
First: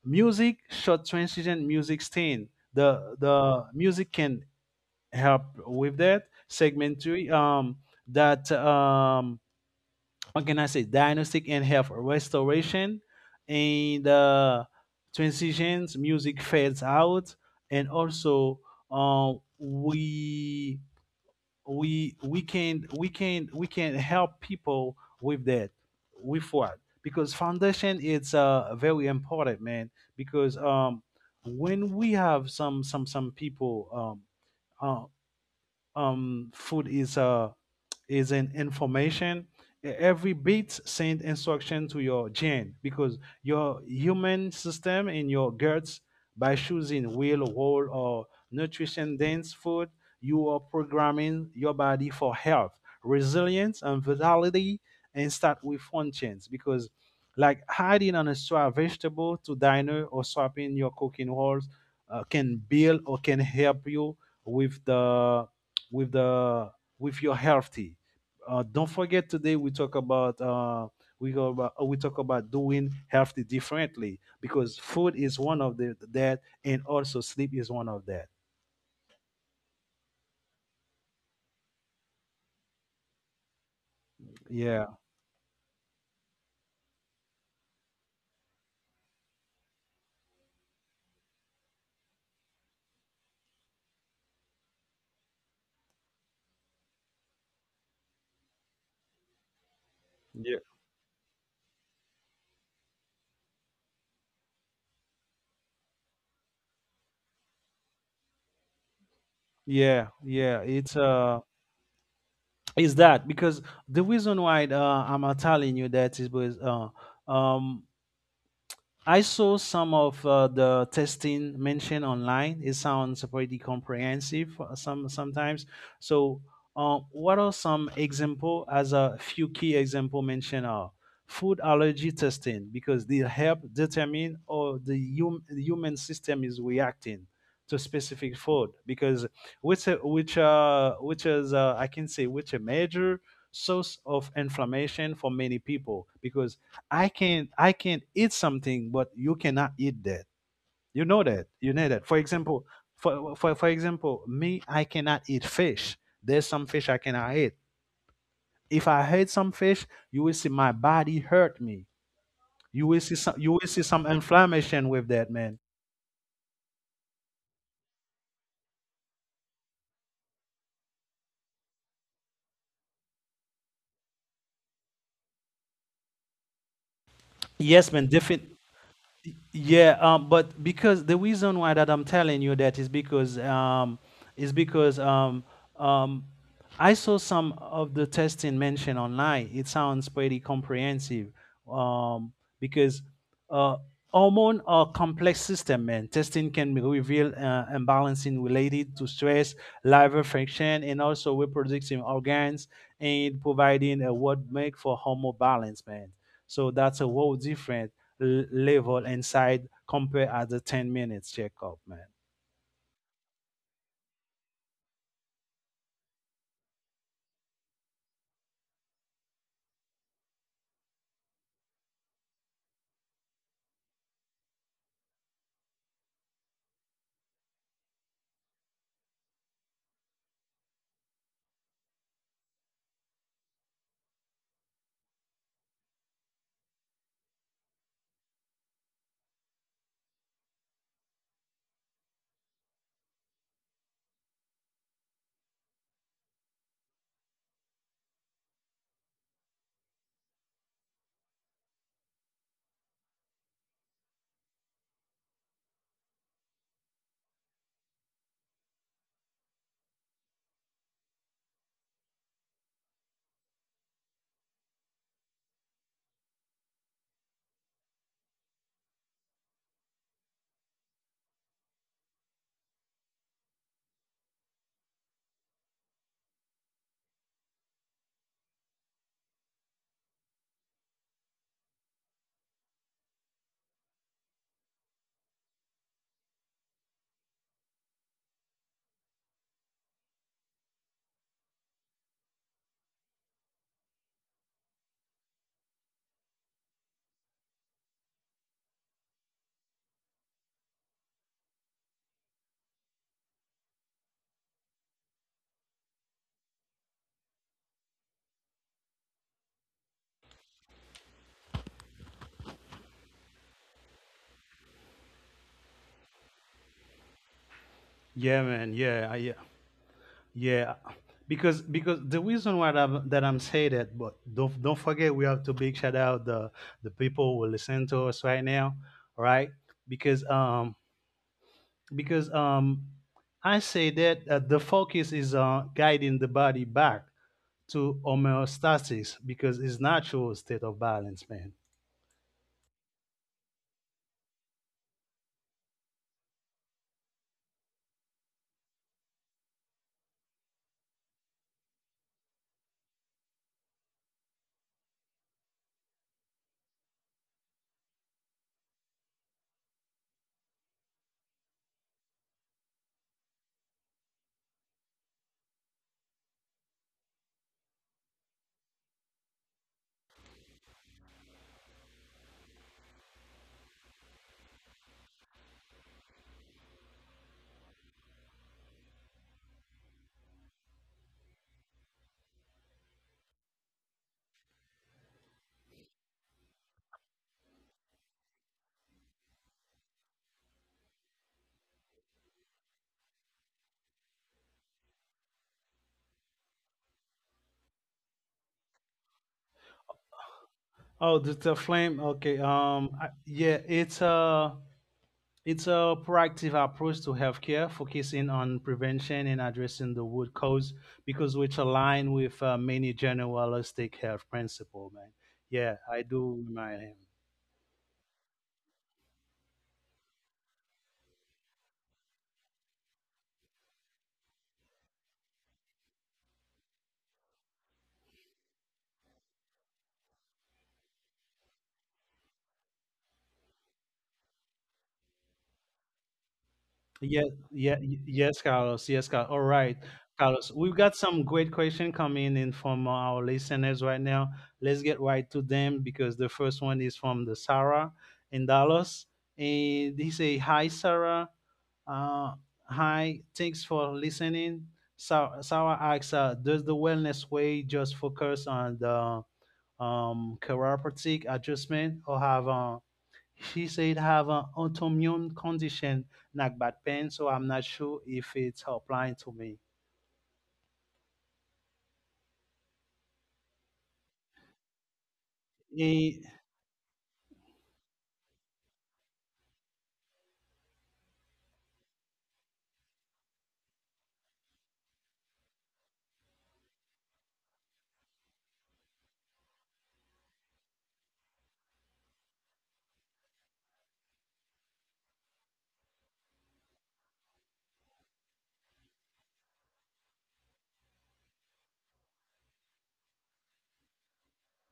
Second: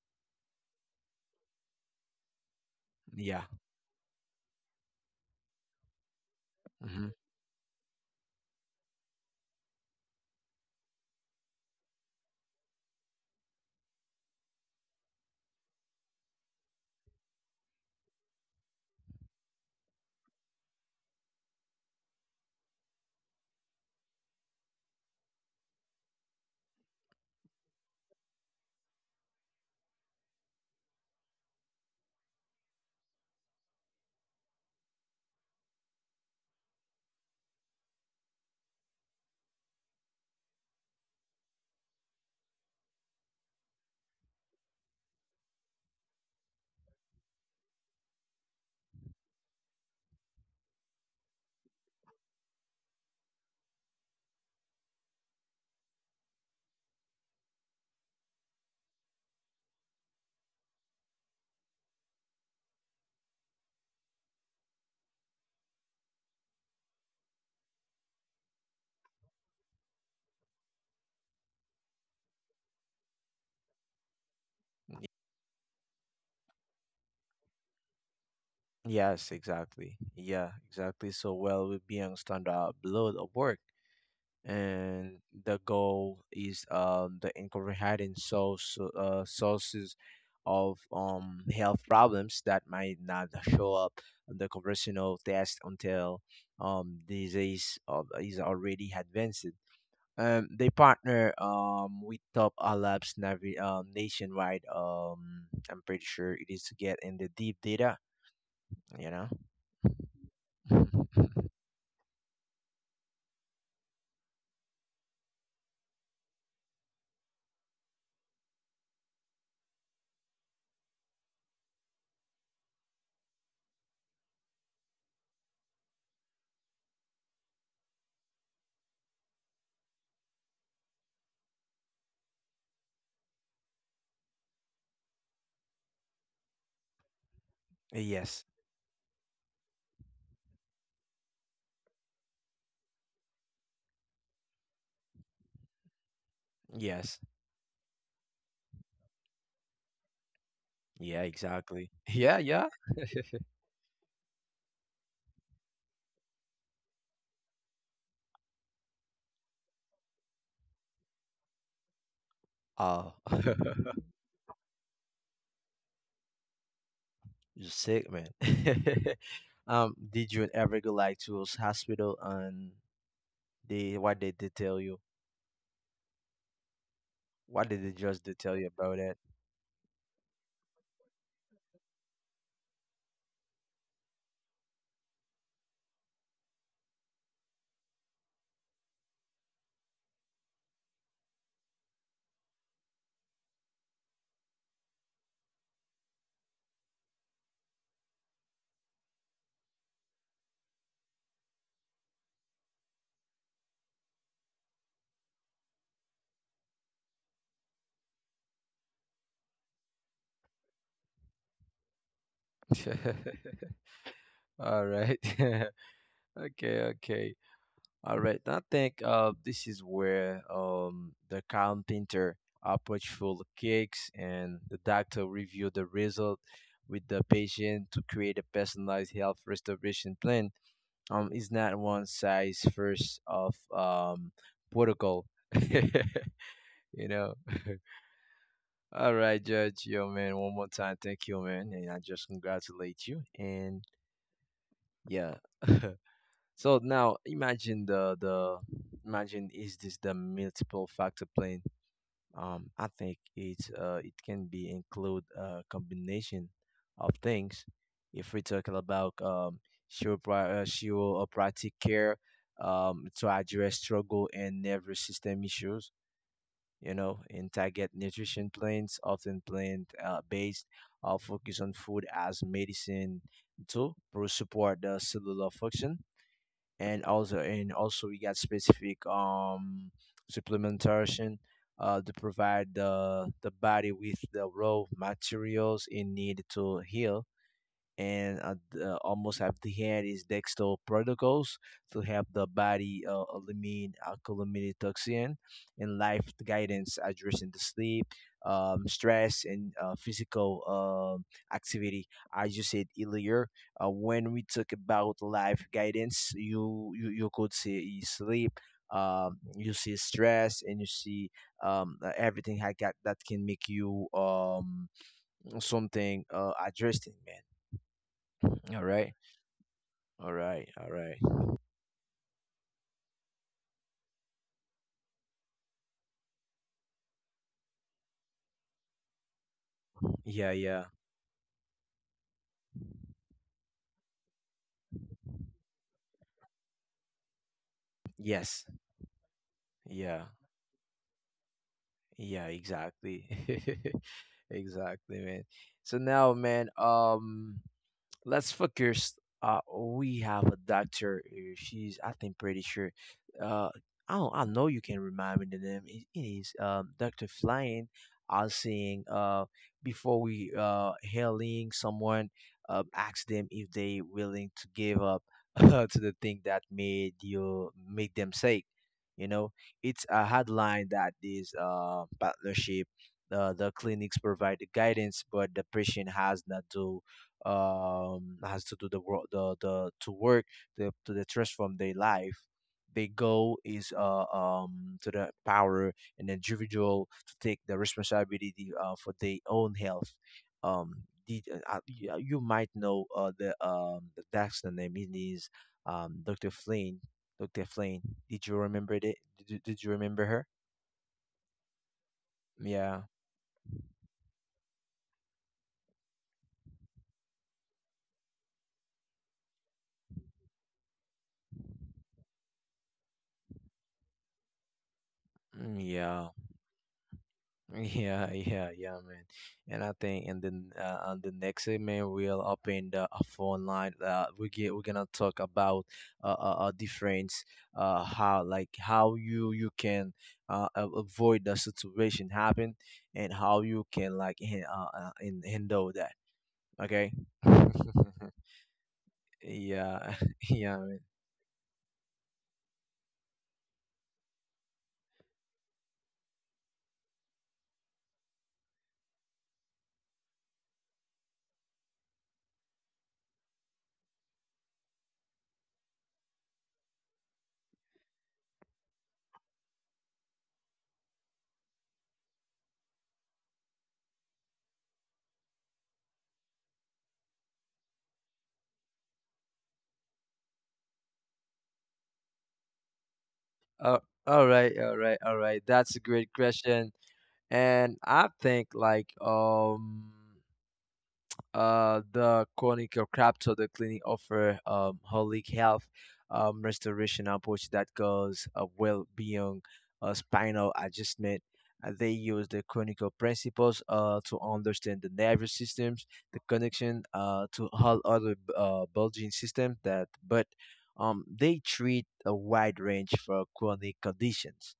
Speaker 2: music, short transition music stain,
Speaker 1: yeah.
Speaker 2: the music can help with that
Speaker 1: Hmm.
Speaker 2: segmentary, that what can I say, diagnostic and health restoration, and transitions, music fades out, and also uh, we, we can help people with that, with what? Because foundation, it's uh, very important, man, because when we have some some people uh, food is an information. Every bit send instruction to your gene, because your human system in your guts, by choosing real, whole, or nutrition dense food, you are programming your body for health, resilience, and vitality, and start with functions because. Like hiding on a straw vegetable to diner, or swapping your cooking oils can build, or can help you with the, with the, with your healthy. Don't forget, today we talk about we talk about doing healthy differently because food is one of the that and also sleep is one of that.
Speaker 1: Yes, exactly. Yeah, exactly. So well, we be on standard blood of work,
Speaker 2: Yeah,
Speaker 1: and the goal is the incorporating sources of health problems that might not show up on the conventional test until disease is already advanced.
Speaker 2: Yeah.
Speaker 1: They partner with top labs, nationwide. I'm pretty sure it is to get in the deep data, you know.
Speaker 2: Yeah. It's is that because the reason why I'm telling you that is because um I saw some of the testing mentioned online. It sounds pretty comprehensive sometimes. So, what are some example as a few key example mentioned are food allergy testing because they help determine how the human system is reacting to specific
Speaker 1: Yes.
Speaker 2: food because which is I can say which a major source of inflammation for many people because I
Speaker 1: Yes.
Speaker 2: can eat something, but you cannot eat that. You know
Speaker 1: Yeah,
Speaker 2: that. You know
Speaker 1: exactly.
Speaker 2: that. For
Speaker 1: Yeah,
Speaker 2: example,
Speaker 1: yeah.
Speaker 2: for example, me, I cannot eat fish. There's some fish I cannot eat. If I eat some fish, you will see my body hurt me.
Speaker 1: Oh.
Speaker 2: You will see some inflammation with that, man.
Speaker 1: You're sick, man. Did you ever go like to a hospital, and they, what did they tell you? What did the
Speaker 2: Yes, man,
Speaker 1: judge do
Speaker 2: different.
Speaker 1: tell you about it?
Speaker 2: Yeah, but because the reason why that I'm telling you that is because is because um, um, I saw some of the testing mentioned online. It sounds pretty comprehensive um, because uh, hormone or complex system, man, testing can reveal imbalancing related to stress, liver function, and also reproductive organs, and providing a what make for hormone balance, man. So that's a whole different level inside compared at the 10 minutes checkup, man.
Speaker 1: All right. Okay, okay. All right. I think this is where the carpenter approach full cakes and the doctor review the result with the patient to create a personalized health restoration plan. Is not one size first of protocol. You know, all right, judge, yo man, one more time, thank you, man. And I just congratulate you. And yeah. So now imagine the imagine is this the multiple factor plane. I think it's it can be include a combination of things. If we're talking about she will practice care to address struggle and nervous system issues. You know, and target nutrition plans, often plant based, focus on food as medicine to support the cellular function. And also we got specific supplementation to provide the body with the raw materials it need to heal. And almost have the end is dextro protocols to help the body eliminate alkalamine toxin and life guidance addressing the sleep, stress, and physical activity. As you said earlier, when we talk about life guidance, you could see sleep. You see stress and you see everything I got that can make you something addressing, man.
Speaker 2: Yeah,
Speaker 1: All
Speaker 2: man.
Speaker 1: right. All right, all
Speaker 2: Yeah.
Speaker 1: right.
Speaker 2: Because the reason why that I'm saying that, but don't forget we have to big shout out the people who listen to us right now, right? Because
Speaker 1: Yeah, yeah.
Speaker 2: um because I say that the focus is on guiding the body back to
Speaker 1: Yes.
Speaker 2: homeostasis because it's
Speaker 1: Yeah.
Speaker 2: natural state of balance, man.
Speaker 1: Yeah, exactly. Exactly, man. So now, man, let's focus. We have a doctor. She's, I think, pretty sure. Uh, I don't, I know you can remind me the name. It is Doctor Flying. I was saying before we hailing someone, ask them if they willing to give up to the thing that made you make them sick. You know, it's a headline that is partnership. The clinics provide the guidance, but the patient has not to has to do the work the to work the to the stress from their life. Their goal is to the power and individual to take the responsibility for their own health. um you you might know the doctor name is Dr. Flynn. Dr. Flynn, did you remember it did, did you remember her?
Speaker 2: Oh, the flame. Okay.
Speaker 1: Yeah.
Speaker 2: Yeah, it's a proactive approach to healthcare, focusing on prevention and addressing the root cause, because which align with many generalistic health principle, man.
Speaker 1: Mm,
Speaker 2: Yeah, I
Speaker 1: yeah.
Speaker 2: do remind him.
Speaker 1: Yeah, yeah, yeah, man. And I think, and then on the next segment, we'll open the phone line. We're gonna talk about difference, how like how you can avoid the situation happen, and how you can like handle that. Okay.
Speaker 2: Yeah, yes, Carlos. Yes, Carlos. All right,
Speaker 1: Yeah,
Speaker 2: Carlos.
Speaker 1: yeah,
Speaker 2: We've
Speaker 1: man.
Speaker 2: got some great question coming in from our listeners right now. Let's get right to them because the first one is from the Sarah in Dallas, and he say, "Hi, Sarah. Uh, hi. Thanks for listening." Sarah asks, "Does the Wellness Way just focus on the chiropractic adjustment, or have she said have an autoimmune condition, not bad pain, so I'm not sure if it's applying to me.
Speaker 1: Uh, all right, all right, all right. That's a
Speaker 2: Eh,
Speaker 1: great question, and I think like the chronic or crap so the clinic offer holistic health restoration approach that goes well beyond spinal adjustment. They use the clinical principles to understand the nervous systems, the connection to all other bulging systems. That but they treat a wide range for chronic conditions.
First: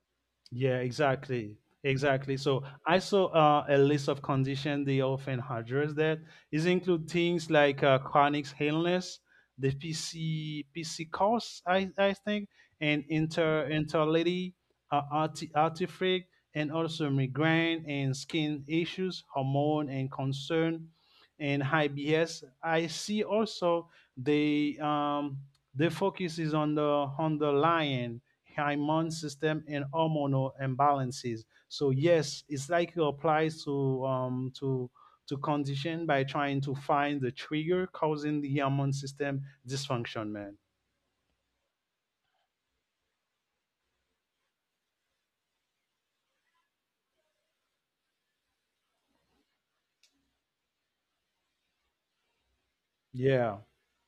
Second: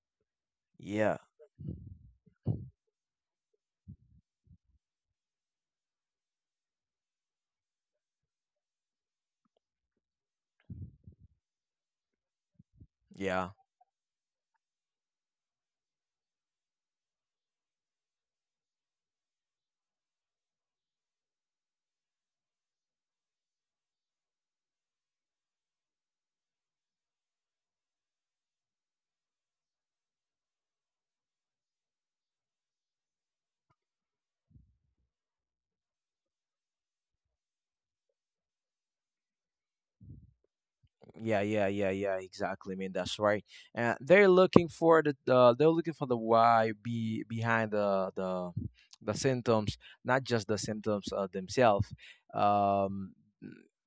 Speaker 2: Yeah,
Speaker 1: Yeah,
Speaker 2: exactly. Exactly. So I saw a list of conditions they often address that is include things like chronic illness, the PC costs, I think, and
Speaker 1: yeah.
Speaker 2: inter intelity, uh, artifric, and also migraine and skin issues, hormone and concern, and IBS. I see also they the focus is on the lion immune system and hormonal imbalances. So yes, it's like it applies to to condition by trying to find the trigger causing the hormone system dysfunction, man.
Speaker 1: Yeah, yeah, yeah, yeah. Exactly. I mean, that's right. And they're looking for the they're looking for the why be behind the symptoms, not just the symptoms themselves. Um,
Speaker 2: Yeah,
Speaker 1: mm,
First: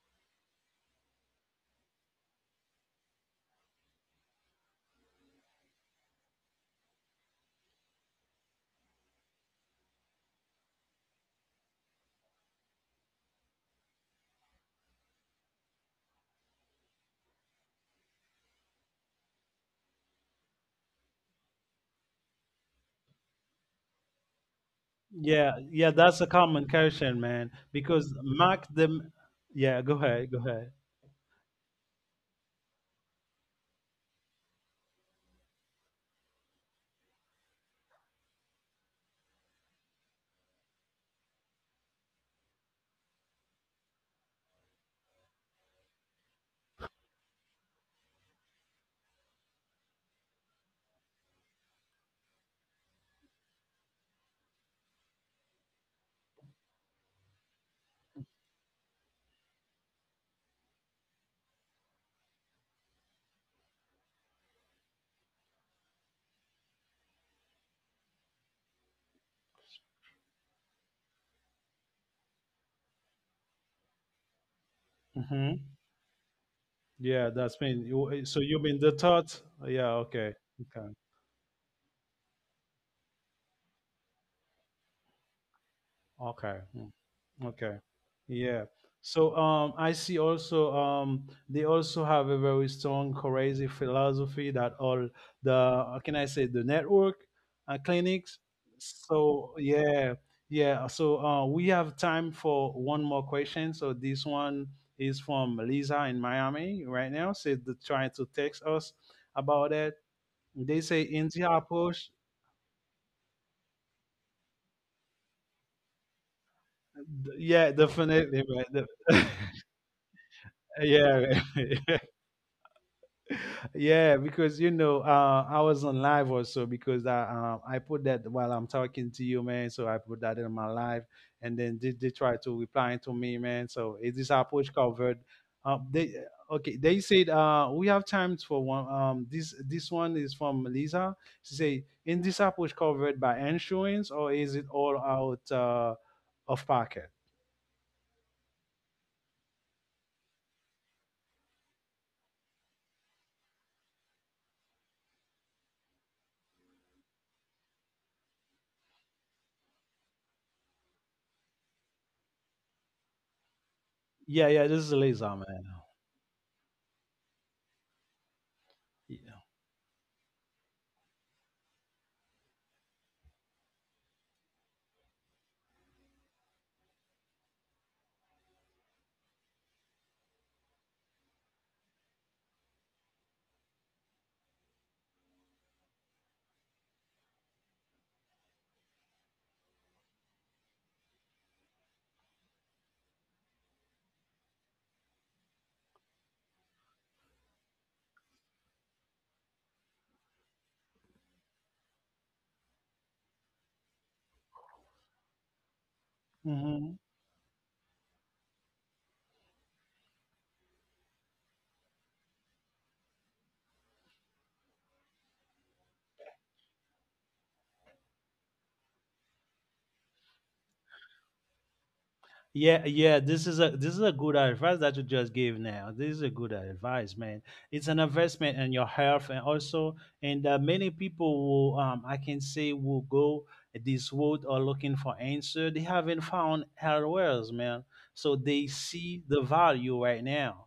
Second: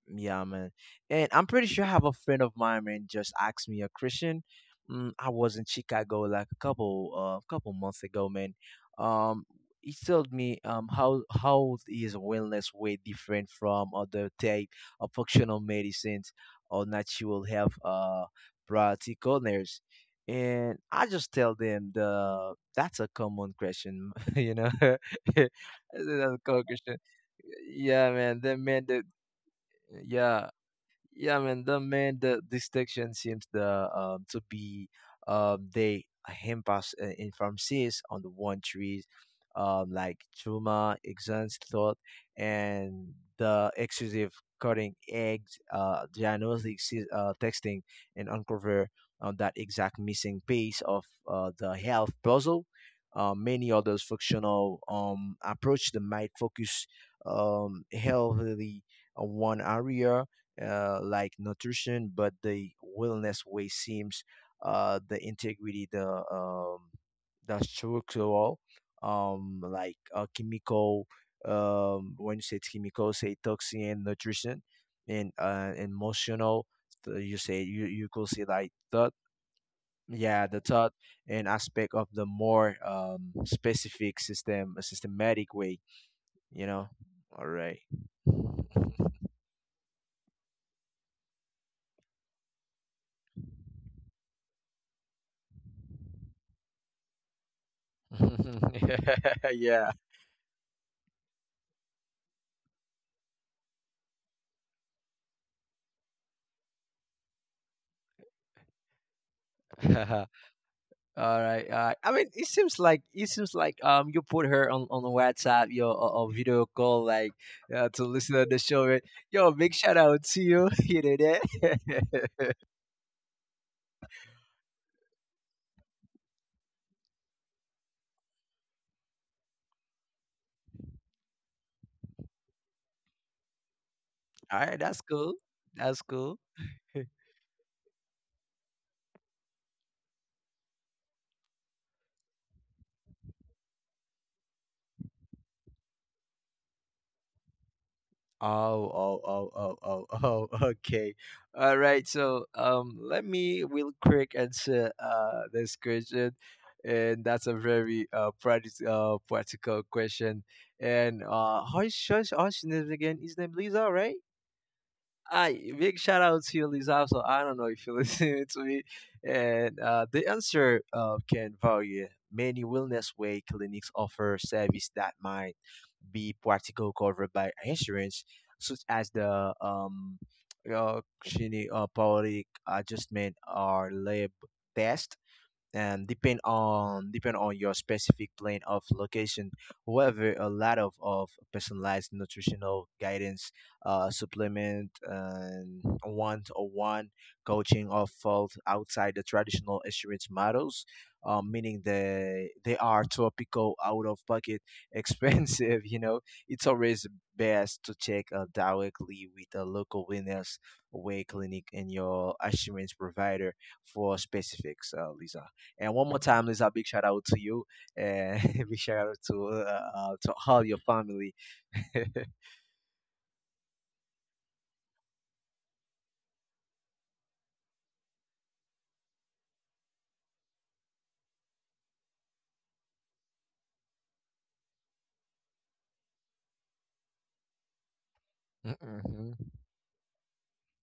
Speaker 1: yeah, man. And I'm pretty sure I have a friend of mine, man, just asked me a question. Mm, I was in Chicago like a couple couple months ago, man. Um, he told me how is wellness way different from other type of functional medicines or natural health practitioners. And I just tell them the that's a common question, you know. That's
Speaker 2: yeah. That's
Speaker 1: a
Speaker 2: a
Speaker 1: common
Speaker 2: common
Speaker 1: question.
Speaker 2: question, man.
Speaker 1: Yeah,
Speaker 2: Because
Speaker 1: man. The
Speaker 2: mark
Speaker 1: man that
Speaker 2: them. Yeah, go ahead,
Speaker 1: yeah,
Speaker 2: go ahead.
Speaker 1: yeah, man, the distinction seems the to be they impasse in pharmacies on the one trees, like trauma, exams thought, and the exclusive cutting eggs, diagnostic texting, and uncover that exact missing piece of the health puzzle. Many others functional approach that might focus healthily on one area like nutrition, but the wellness way seems the integrity, the structural, like chemical. When you say chemical, say toxin, nutrition, and
Speaker 2: Hmm.
Speaker 1: emotional. You
Speaker 2: Yeah,
Speaker 1: say
Speaker 2: that's been.
Speaker 1: you could say
Speaker 2: So
Speaker 1: like
Speaker 2: you mean the
Speaker 1: that.
Speaker 2: thought? Yeah.
Speaker 1: Yeah,
Speaker 2: Okay.
Speaker 1: the thought
Speaker 2: Okay.
Speaker 1: and aspect of the more specific system, a systematic way. You
Speaker 2: Okay.
Speaker 1: know.
Speaker 2: Hmm.
Speaker 1: All right.
Speaker 2: Okay. Yeah. So I see also they also have a very strong, crazy philosophy that all the how can I say the network clinics. So
Speaker 1: Yeah.
Speaker 2: yeah, yeah. So we have time for one more question. So this one is from Lisa in Miami right now. Said they trying to text us about it. They say
Speaker 1: All
Speaker 2: India
Speaker 1: right. All right. I
Speaker 2: approach.
Speaker 1: mean, it seems like you put her on WhatsApp, your or video call, like
Speaker 2: Yeah,
Speaker 1: to listen to
Speaker 2: definitely.
Speaker 1: the
Speaker 2: Right.
Speaker 1: show. Right?
Speaker 2: The-
Speaker 1: Yo, big shout out to you. You know
Speaker 2: yeah.
Speaker 1: that.
Speaker 2: Yeah, because you know, I was on live also because I put that while I'm talking to you, man. So I put that in my live, and then they try to reply to me, man. So is this
Speaker 1: All right.
Speaker 2: approach
Speaker 1: That's cool.
Speaker 2: covered?
Speaker 1: That's
Speaker 2: They
Speaker 1: cool.
Speaker 2: okay. They said we have times for one. This one is from Lisa. She say, "In this approach covered by insurance, or is it all out of pocket?"
Speaker 1: Oh, oh. Okay. All right. So, let me real quick answer this question, and that's a very practical question. And how's your name again? His name Lisa, right?
Speaker 2: Yeah, yeah. This is Lisa,
Speaker 1: I
Speaker 2: man.
Speaker 1: big shout out to you, Lisa. So I don't know if you're listening to me.
Speaker 2: Yeah.
Speaker 1: And the answer can vary. Many wellness way clinics offer service that might be practical covered by insurance, such as the Cheney, periodic adjustment or lab test, and depend on your specific plan of location. However, a lot of personalized nutritional guidance, supplement and one-to-one coaching are felt outside the traditional insurance models, meaning they are topical out of pocket expensive, you know. It's always
Speaker 2: Mm-hmm.
Speaker 1: best to check directly with a local wellness way clinic and your insurance provider for specifics, Lisa. And one more time, there's a big shout out to you, and big shout out to all your family.
Speaker 2: Yeah, yeah, this is a good advice that you just gave now. This is a good advice, man. It's an investment in your health, and also and many people will I can say will go this road or looking for answer. They haven't found health wells, man. So they see
Speaker 1: Mm-hmm.
Speaker 2: the value right now.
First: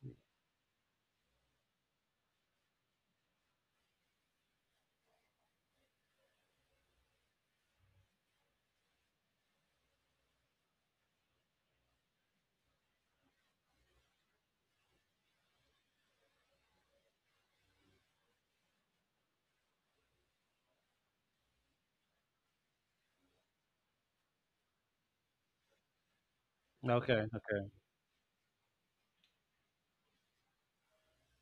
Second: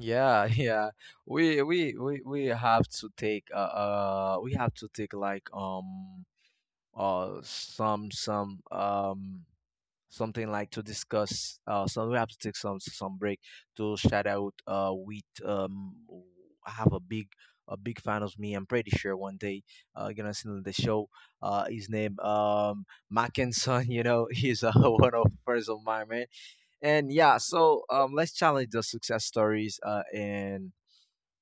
Speaker 1: Yeah, yeah. We have to take we have to take like some something like to discuss. So we have to take some break to shout out. With I have a big fan of me. I'm pretty sure one day gonna see him on the show. His name Mackinson. You know, he's one of friends of mine, man. And
Speaker 2: Okay,
Speaker 1: yeah,
Speaker 2: okay.
Speaker 1: so let's challenge the success stories.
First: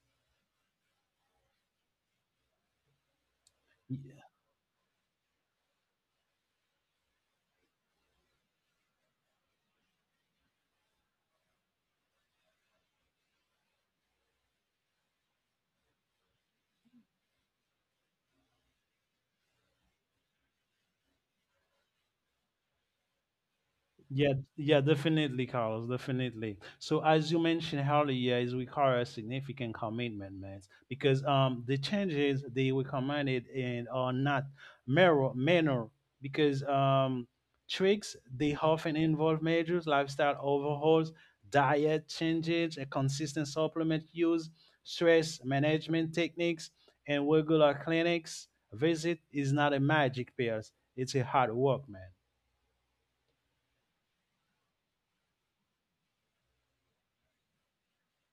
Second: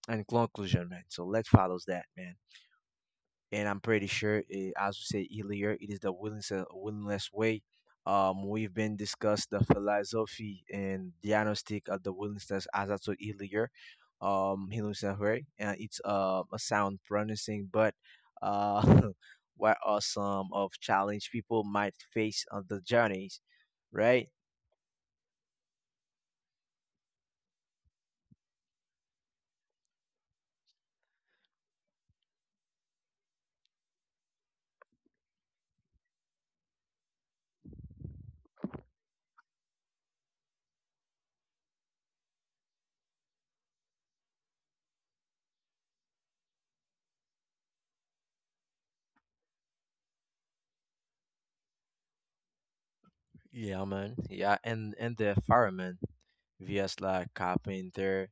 Speaker 1: And conclusion, man. So let's follow that, man. And I'm pretty sure, eh, as we said earlier, it is the willingness, willingness way. We've been discussed the philosophy and diagnostic of the willingness, as I said earlier. Willingness way, and it's a sound pronouncing, but uh, what are some of challenge people might face on the journeys, right?
Speaker 2: Yeah, yeah, definitely, Carlos, definitely. So as you mentioned earlier, it requires significant commitment, man, because the changes they recommended and are not mirror minor because tricks they often involve measures, lifestyle overhauls, diet changes, a consistent supplement use, stress management techniques, and regular clinics visit is not a magic pills. It's a hard work, man.
Speaker 1: Yeah, man. Yeah, and the fireman, vs like carpenter,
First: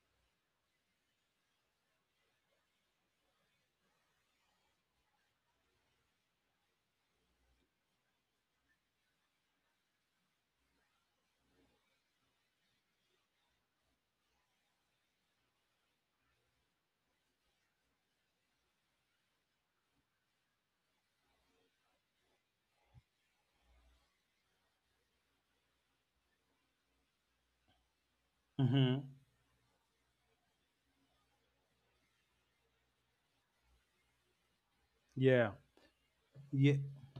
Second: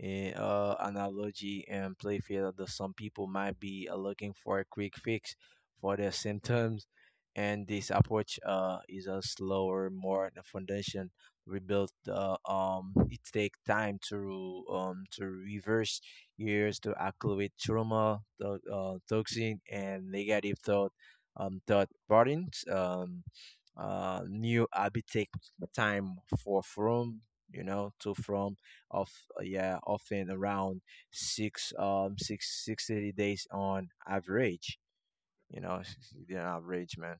Speaker 1: eh, analogy and playfield. That some people might be looking for a quick fix for their symptoms, and this approach is a slower, more the foundation rebuilt. It takes time to reverse years to acclimate trauma, to, toxin and negative thought, thought patterns. New habit take time for from you know to from
Speaker 2: Hmm.
Speaker 1: of yeah often around six six thirty days on average,
Speaker 2: Yeah.
Speaker 1: you know. The
Speaker 2: Yeah,
Speaker 1: average, man.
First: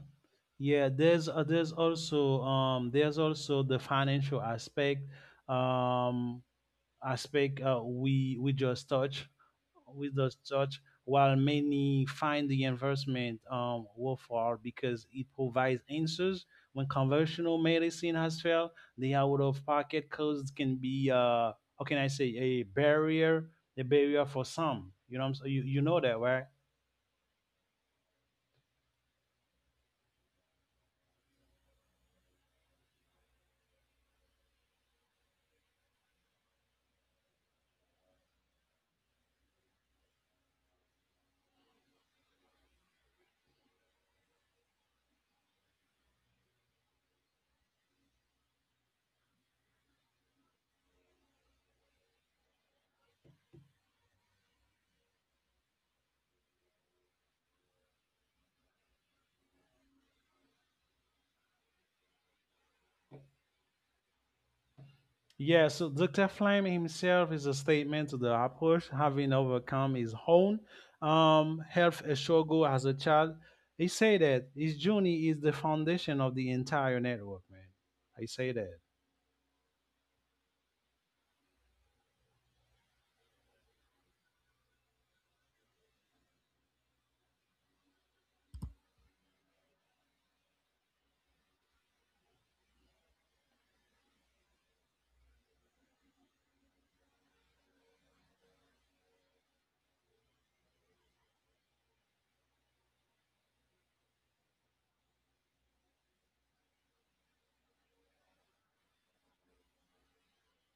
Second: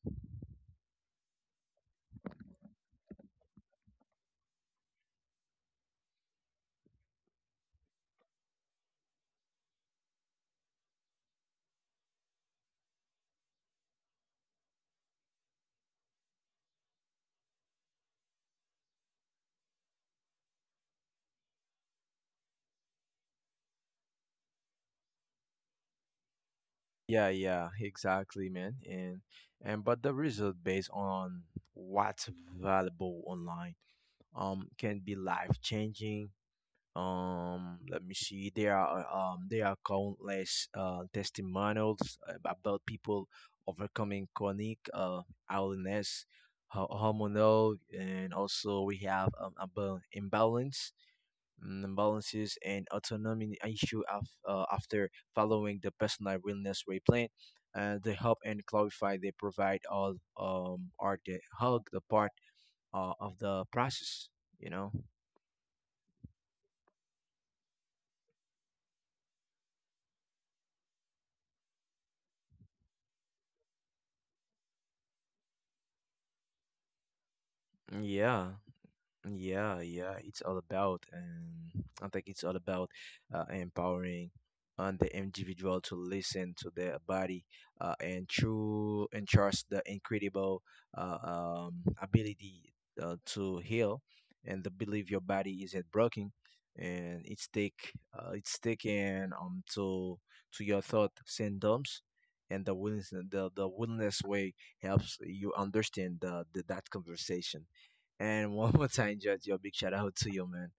Speaker 2: yeah. There's also the financial aspect um aspect uh, we we just touch we just touch while many find the investment worthwhile because it provides answers when conventional medicine has failed. The out of pocket costs can be how can I say a barrier for some. You know what I'm you, you know that, right?
Speaker 1: Yeah, yeah, exactly, man. And but the result based on what's valuable online can be life changing. Let me see. There are countless testimonials about people overcoming chronic illness, hormonal, and also we have about imbalance, mm, balances and autonomy issue after following the personal wellness way plan. They help and clarify. They provide all or they hug the part of the process. You know.
Speaker 2: Yeah, so Dr. Flame himself is a statement to the approach, having overcome his own health struggle as a child. He say that his journey is the foundation of the entire network, man. I
Speaker 1: Yeah.
Speaker 2: say that.
Speaker 1: Yeah, yeah, it's all about, and I think it's all about empowering on the individual to listen to their body and true and trust the incredible ability to heal and the believe your body isn't broken and it's take it's taken to your thought symptoms, and the willingness the willingness way helps you understand the that conversation. And one more time, judge, your big shout out to you, man.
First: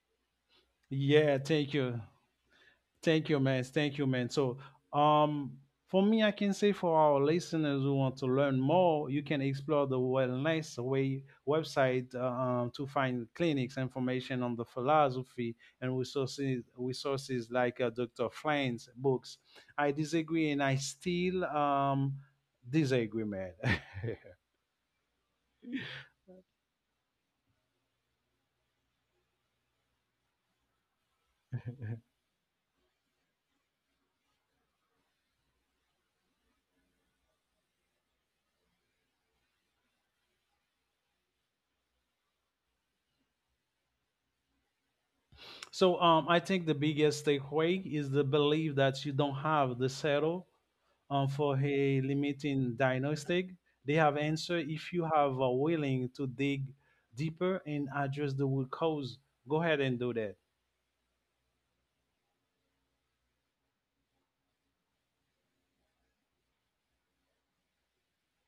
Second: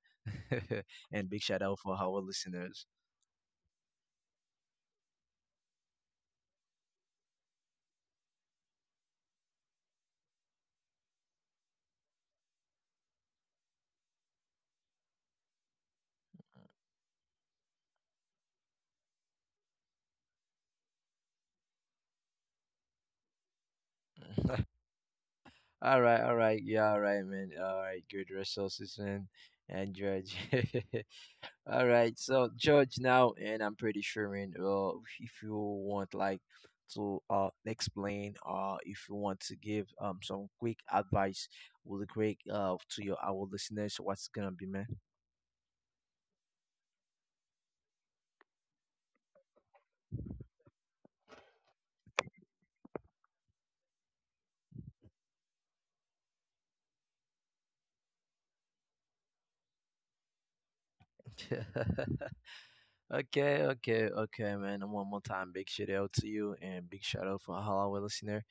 Speaker 1: And
Speaker 2: Yeah,
Speaker 1: big shout
Speaker 2: thank
Speaker 1: out for
Speaker 2: you.
Speaker 1: our listeners.
Speaker 2: Thank you, man. Thank you, man. So, um, for me, I can say for our listeners who want to learn more, you can explore the Wellness Way website, to find clinics, information on the philosophy, and resources like Dr. Flynn's books. I disagree, and I still disagree, man.
Speaker 1: All right, all right, yeah, all right, man. All right, good resources, man. And George. All right, so George now, and I'm pretty sure, man. If you want, like, to explain, or if you want to give some quick advice, really quick, to your our listeners, what's gonna be, man?
Speaker 2: So I think the biggest takeaway is the belief that you don't have the settle for a limiting diagnostic. They have answer if you have are willing to dig deeper and address the root cause. Go ahead and do that.
Speaker 1: Okay, okay, okay, man. And one more time, big shout out to you and big shout out for Halawa listener.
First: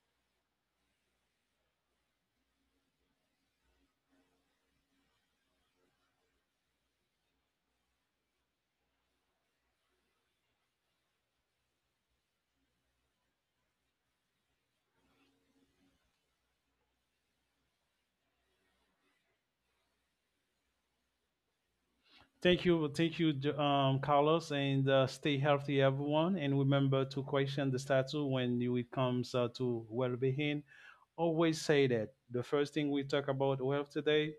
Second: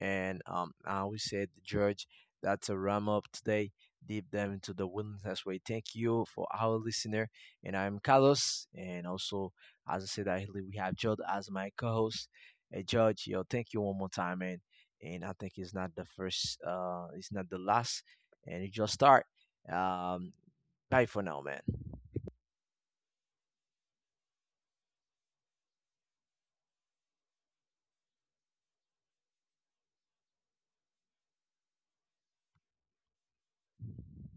Speaker 1: And I always said, George, that's a wrap up today. Deep dive into the wilderness way. Thank you for our listener. And I'm Carlos. And also, as I said, we have George as my co host. Hey, George, yo, thank you one more time, man. And I think it's not the first, it's not the last. And it just start. Um, Bye for now, man.
Speaker 2: Thank you, Carlos, and stay healthy, everyone. And remember to question the status when it comes to well-being. Always say that the first thing we talk about wealth today,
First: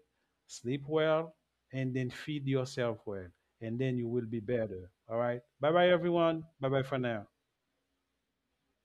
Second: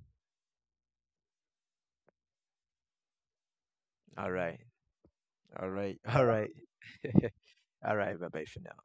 Speaker 2: sleep well, and then feed yourself well, and then you will
Speaker 1: All
Speaker 2: be
Speaker 1: right.
Speaker 2: better. All right,
Speaker 1: All
Speaker 2: bye bye,
Speaker 1: right. All
Speaker 2: everyone.
Speaker 1: right.
Speaker 2: Bye bye for now.
Speaker 1: All right. Bye bye for now.